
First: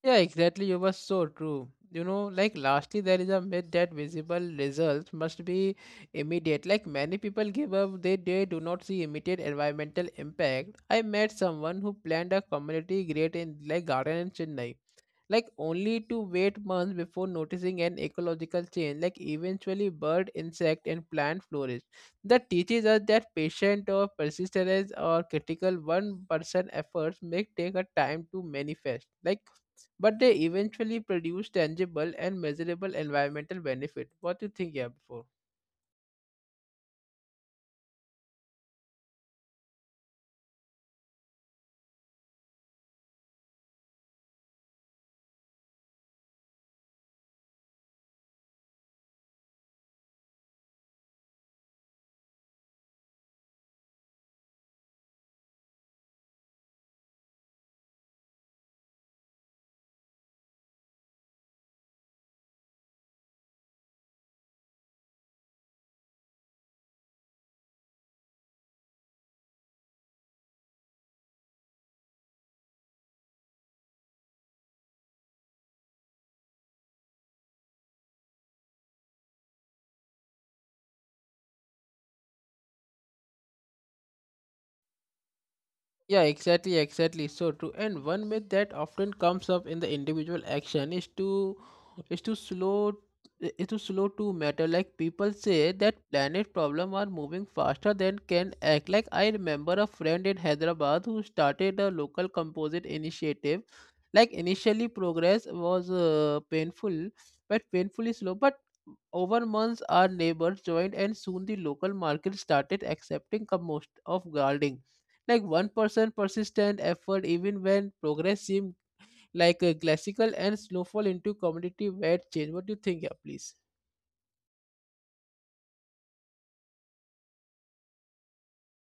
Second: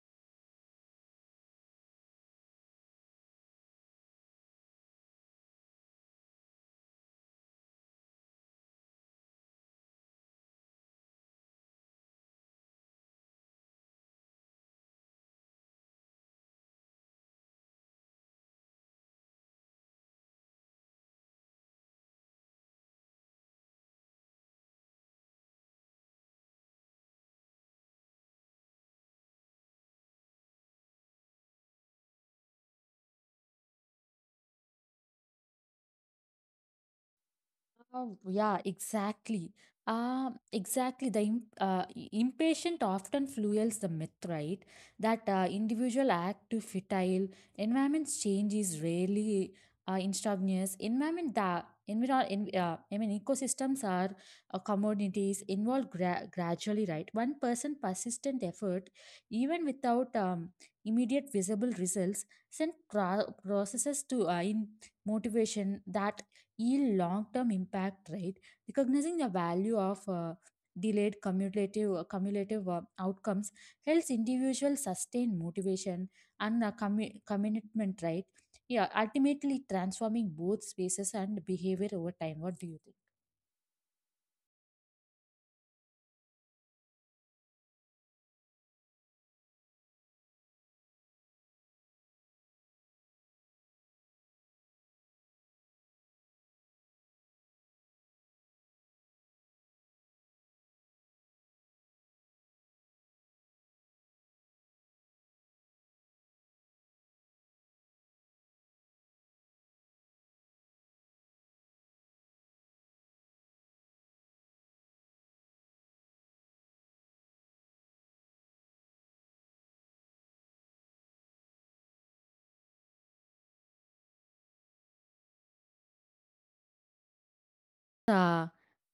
Yeah, exactly. You were so true. You know, like lastly, there is a myth that visible results must be immediate. Like many people give up, they do not see immediate environmental impact. I met someone who planned a community great in like garden in Chennai, like only to wait months before noticing an ecological change. Like eventually bird, insect and plant flourish. That teaches us that patient or persistence or critical one person efforts may take a time to manifest, like, but they eventually produce tangible and measurable environmental benefit. What do you think, yeah, before? Yeah, exactly. Exactly. The impatient often fuels the myth, right? That individual act to futile. Environment's change is rarely instantaneous. Environment that environ en I mean, ecosystems are commodities involved gradually, right? One person persistent effort, even without immediate visible results, send processes to in motivation that yield long-term impact, right? Recognizing the value of delayed cumulative outcomes helps individuals sustain motivation and commitment, right? Yeah, ultimately transforming both spaces and behavior over time. What do you think? Yeah, exactly, exactly. So true. And one myth that often comes up in the individual action is to slow is to slow to matter. Like people say that planet problem are moving faster than can act. Like I remember a friend in Hyderabad who started a local composite initiative. Like initially progress was painful, but painfully slow. But over months, our neighbors joined, and soon the local market started accepting compost of gardening. Like one person persistent effort, even when progress seems like a classical and snowfall into community wide change. What do you think, yeah, please? Uh,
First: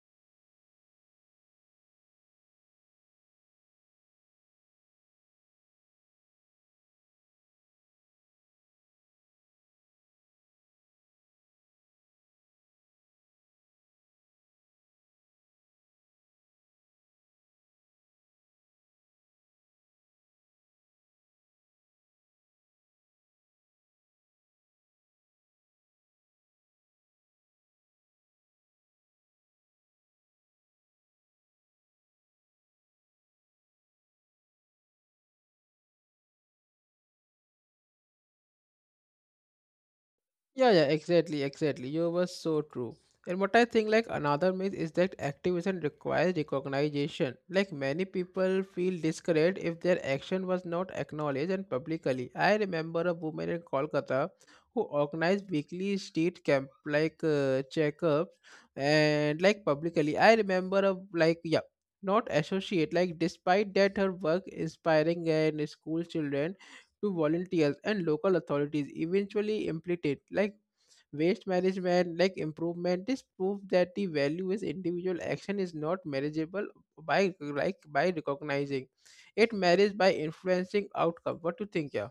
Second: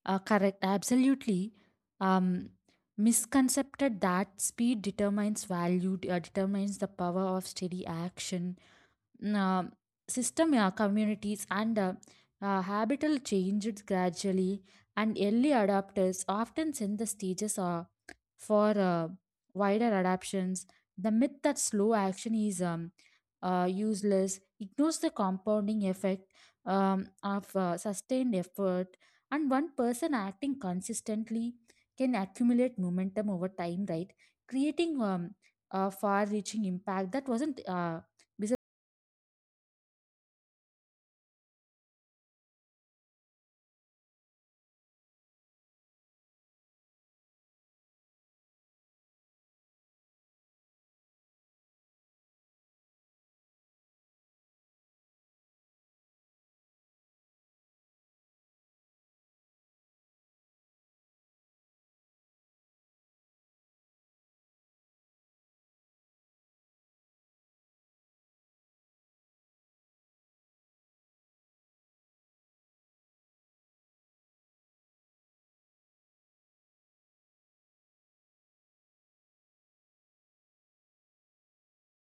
correct, absolutely. Um, misconcepted that speed determines value, determines the power of steady action. Uh, system communities and habitual changes gradually, and early adopters often send the stages for wider adoptions. The myth that slow action is useless ignores the compounding effect of sustained effort, and one person acting consistently can accumulate momentum over time, right? Creating a far reaching impact that wasn't Yeah, exactly, exactly. You were so true. And what I think, like another myth is that activism requires recognition. Like many people feel discouraged if their action was not acknowledged and publicly. I remember a woman in Kolkata who organized weekly street camp, like checkups, and like publicly. I remember a like yeah, not associate. Like despite that, her work inspiring and school children to volunteers and local authorities eventually implemented like waste management like improvement this proves that the value is individual action is not manageable by like by recognizing it marries by influencing outcome what do you think yeah?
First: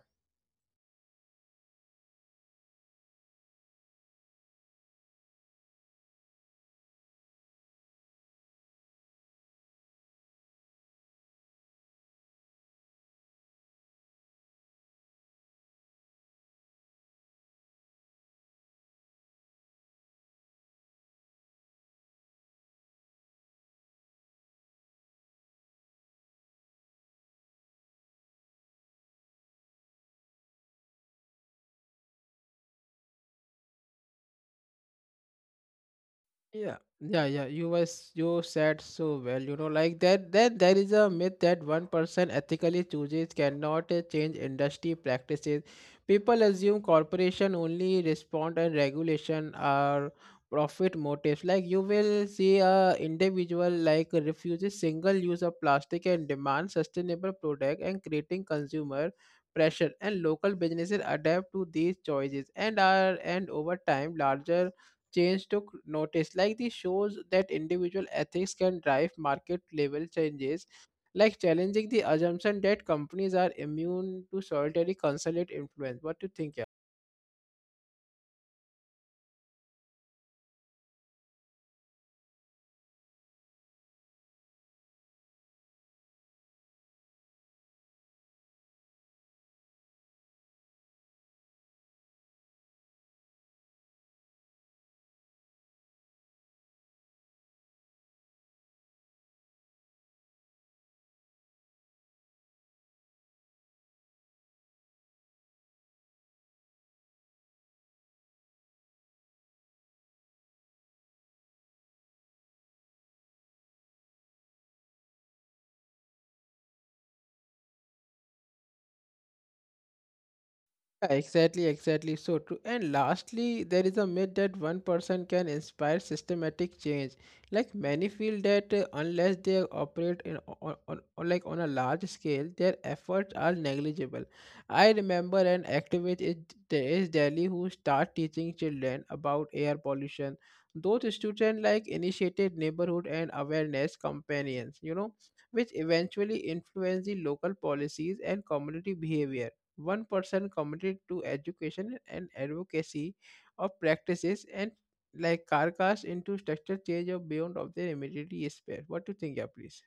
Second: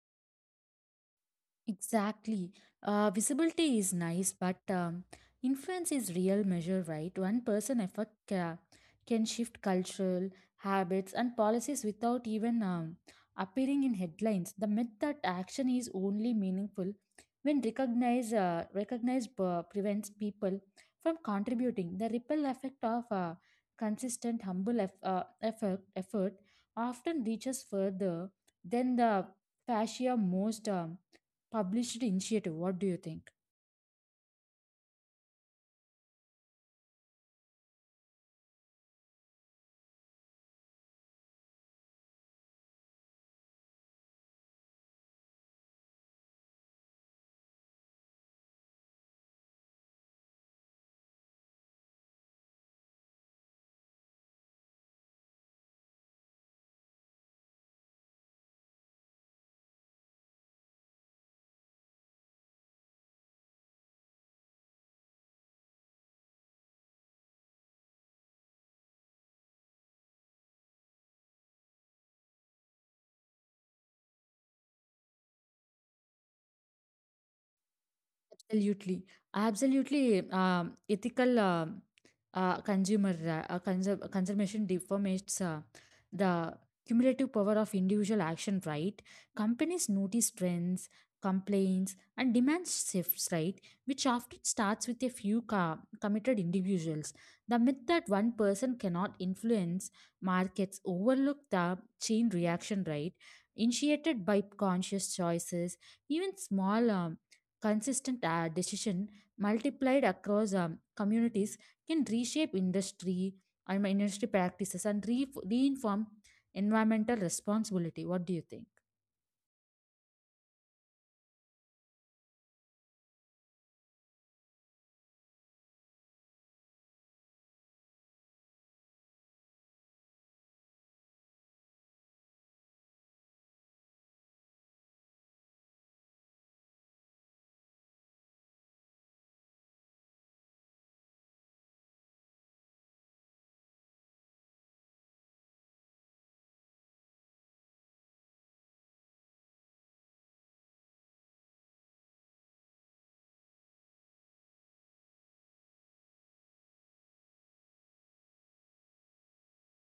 Exactly. Visibility is nice, but influence is real measure, right? One person effort can shift cultural habits and policies without even appearing in headlines. The myth that action is only meaningful when recognized prevents people from contributing. The ripple effect of consistent humble effort often reaches further than the fascia most. Published initiative. What do you think? Yeah, yeah, yeah. You said so well. You know, like that. Then there is a myth that one person ethically chooses cannot change industry practices. People assume corporation only respond and regulation or profit motives. Like you will see a individual like refuses single use of plastic and demand sustainable product and creating consumer pressure and local businesses adapt to these choices and are and over time larger change took notice. Like this shows that individual ethics can drive market level changes, like challenging the assumption that companies are immune to solitary consulate influence. What do you think? Absolutely. Absolutely. Ethical conservation deformates the cumulative power of individual action, right? Companies notice trends, complaints, and demands shifts, right? Which often starts with a few committed individuals. The myth that one person cannot influence markets overlook the chain reaction, right? Initiated by conscious choices, even small. Consistent decision multiplied across communities can reshape industry practices and reinform environmental responsibility. What do you think? Yeah, exactly, exactly. So true. And lastly, there is a myth that one person can inspire systematic change. Like many feel that unless they operate in on like on a large scale, their efforts are negligible. I remember an activist in De- is Delhi who start teaching children about air pollution. Those students like initiated neighborhood and awareness campaigns, you know, which eventually influence the local policies and community behavior one person committed to education and advocacy of practices and like carcass into structure change or beyond of their immediate sphere. What do you think, yeah, please?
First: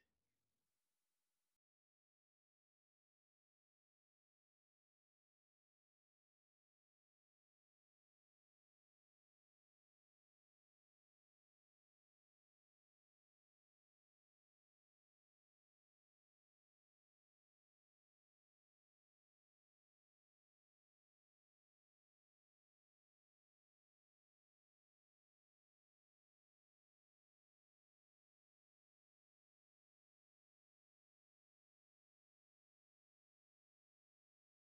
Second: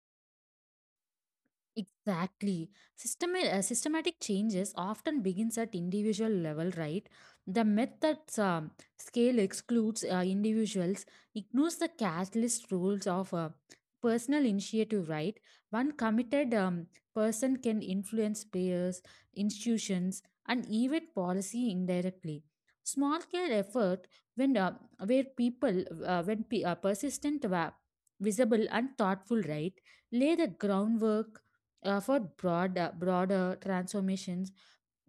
Exactly. Systematic changes often begins at individual level, right? The myth that scale excludes individuals ignores the catalyst rules of personal initiative, right? One committed person can influence peers, institutions, and even policy indirectly. Small scale effort when where people when pe- persistent, visible, and thoughtful, right? Lay the groundwork for broader transformations,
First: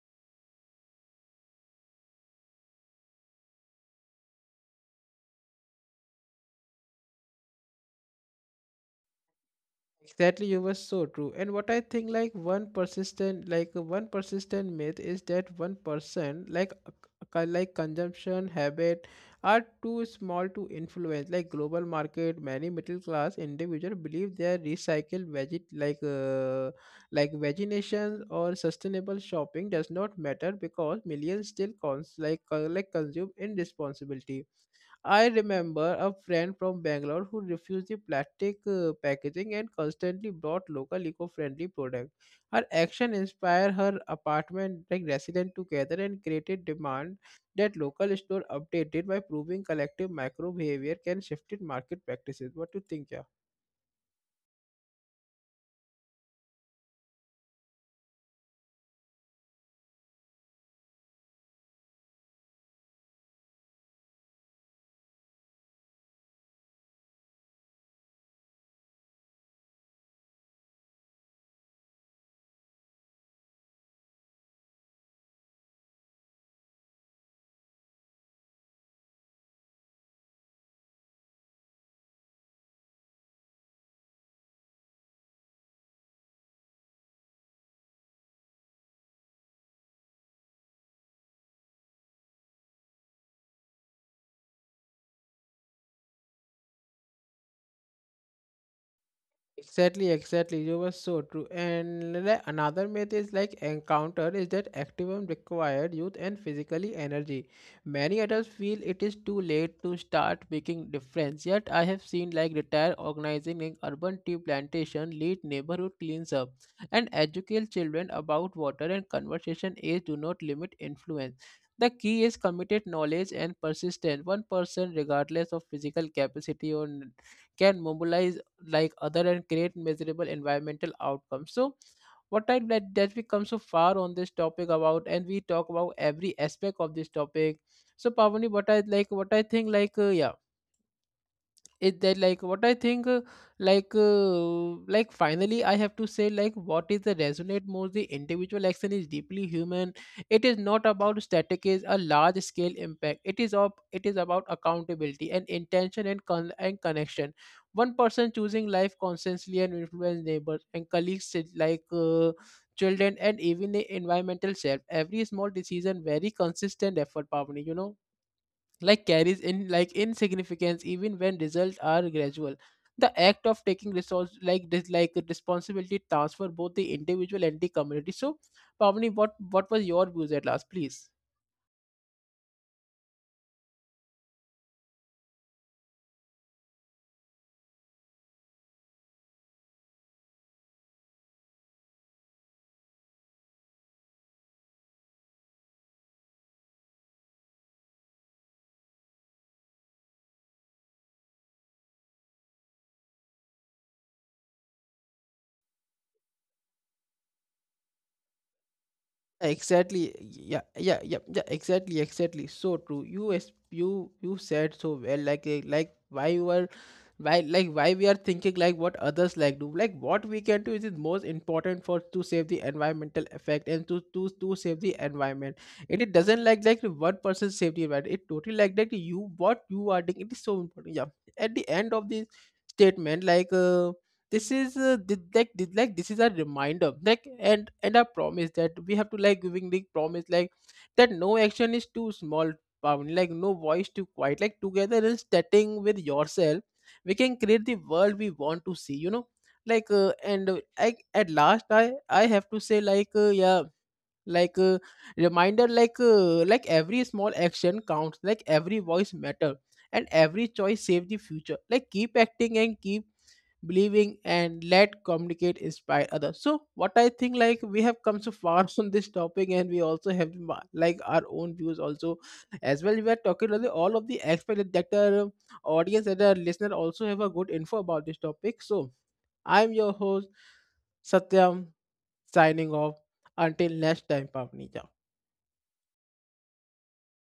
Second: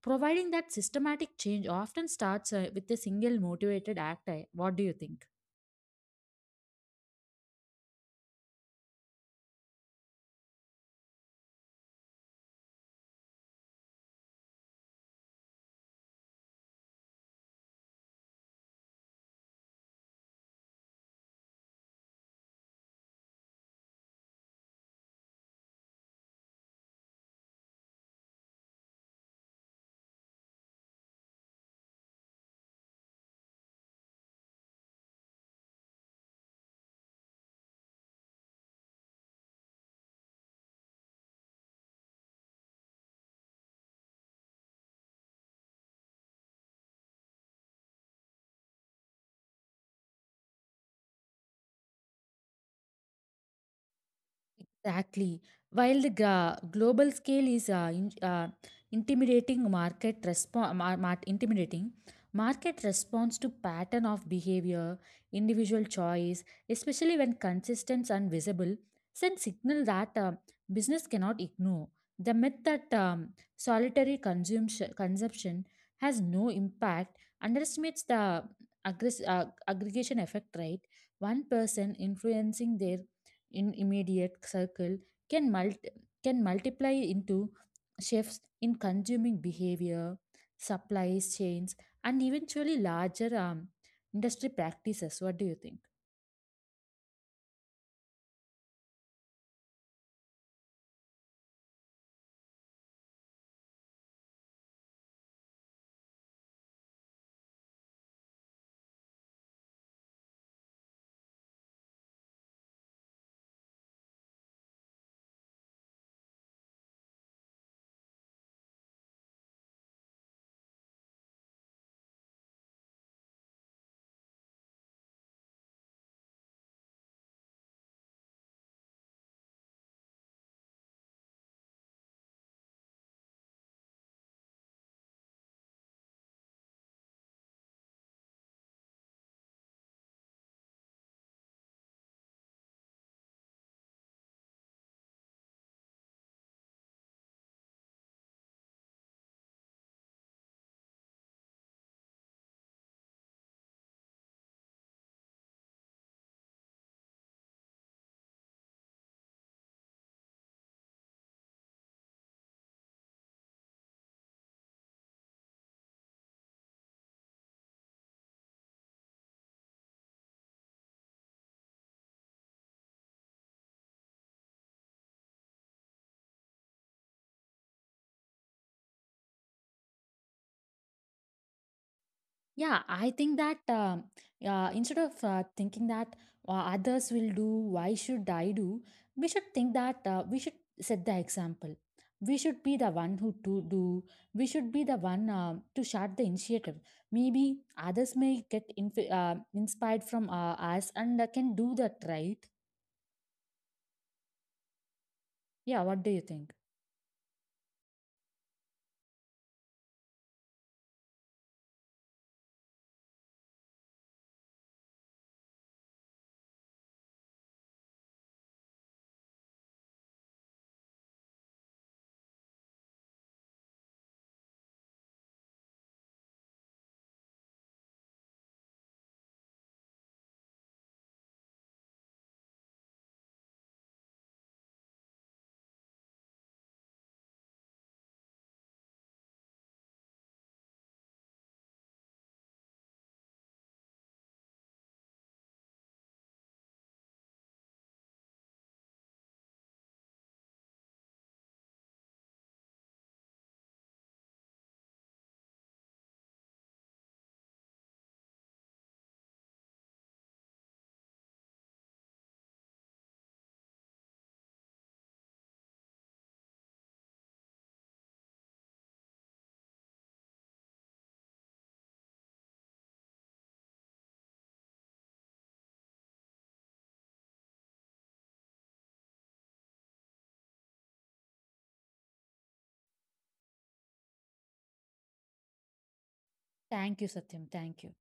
providing that systematic change often starts with a single motivated act. What do you think? Exactly, you were so true. And what I think, like one persistent myth is that one person, like consumption habit, are too small to influence. Like global market, many middle class individual believe their recycled vegetations or sustainable shopping does not matter because millions still consume irresponsibility. I remember a friend from Bangalore who refused the plastic packaging and constantly brought local eco-friendly products. Her action inspired her apartment like resident together and created demand that local store updated by proving collective micro behavior can shift market practices. What do you think, yeah? Exactly. While the global scale is intimidating market response, intimidating market response to pattern of behavior, individual choice, especially when consistent and visible, send signal that business cannot ignore. The myth that solitary consumption has no impact underestimates the aggregation effect. Right, one person influencing their in immediate circle can multi- can multiply into shifts in consuming behavior, supply chains, and eventually larger industry practices. What do you think? Exactly, exactly. You were so true. And like another myth is like encounter is that activism required youth and physically energy. Many adults feel it is too late to start making difference. Yet I have seen like retired organizing in urban tea plantation, lead neighborhood cleans up, and educate children about water and conversation age do not limit influence. The key is committed knowledge and persistence. One person, regardless of physical capacity or n- can mobilize like other and create measurable environmental outcomes so what I that, that we come so far on this topic about and we talk about every aspect of this topic so Pavani what I like what I think like yeah is that like what I think like uh, like finally I have to say like what is the resonate more the individual action is deeply human it is not about static is a large scale impact it is of it is about accountability and intention and and connection one person choosing life constantly and influence neighbors and colleagues is like children and even the environmental self every small decision very consistent effort Pavani, you know like carries in like insignificance even when results are gradual the act of taking resource like this like responsibility transfer both the individual and the community so Pavni, what was your views at last please? Yeah, I think that yeah, instead of thinking that uh, others will do, why should I do? We should think that we should set the example. We should be the one who to do. We should be the one to start the initiative. Maybe others may get inspired from us and can do that, right? Yeah, what do you think? Exactly. Yeah, yeah, yeah, yeah. Exactly, exactly. So true. You said so well. Like, eh, like why you are, why, like why we are thinking like what others like do. Like what we can do is the most important for to save the environmental effect and to save the environment. And it doesn't like the one person save the environment. It totally like that you what you are doing. It is so important. Yeah. At the end of this statement, like. This is this is a reminder like and a promise that we have to like giving the promise like that no action is too small pound like no voice too quiet like together in starting with yourself we can create the world we want to see you know like and I, at last I have to say like yeah like reminder like every small action counts like every voice matter and every choice save the future like keep acting and keep believing and let communicate inspire others so what I think like we have come so far (laughs) on this topic and we also have our own views also as well we are talking really all of the aspect that the audience and the listener also have a good info about this topic so I'm your host Satyam. Signing off. Until next time, Pavnija. Thank you, Satyam. Thank you.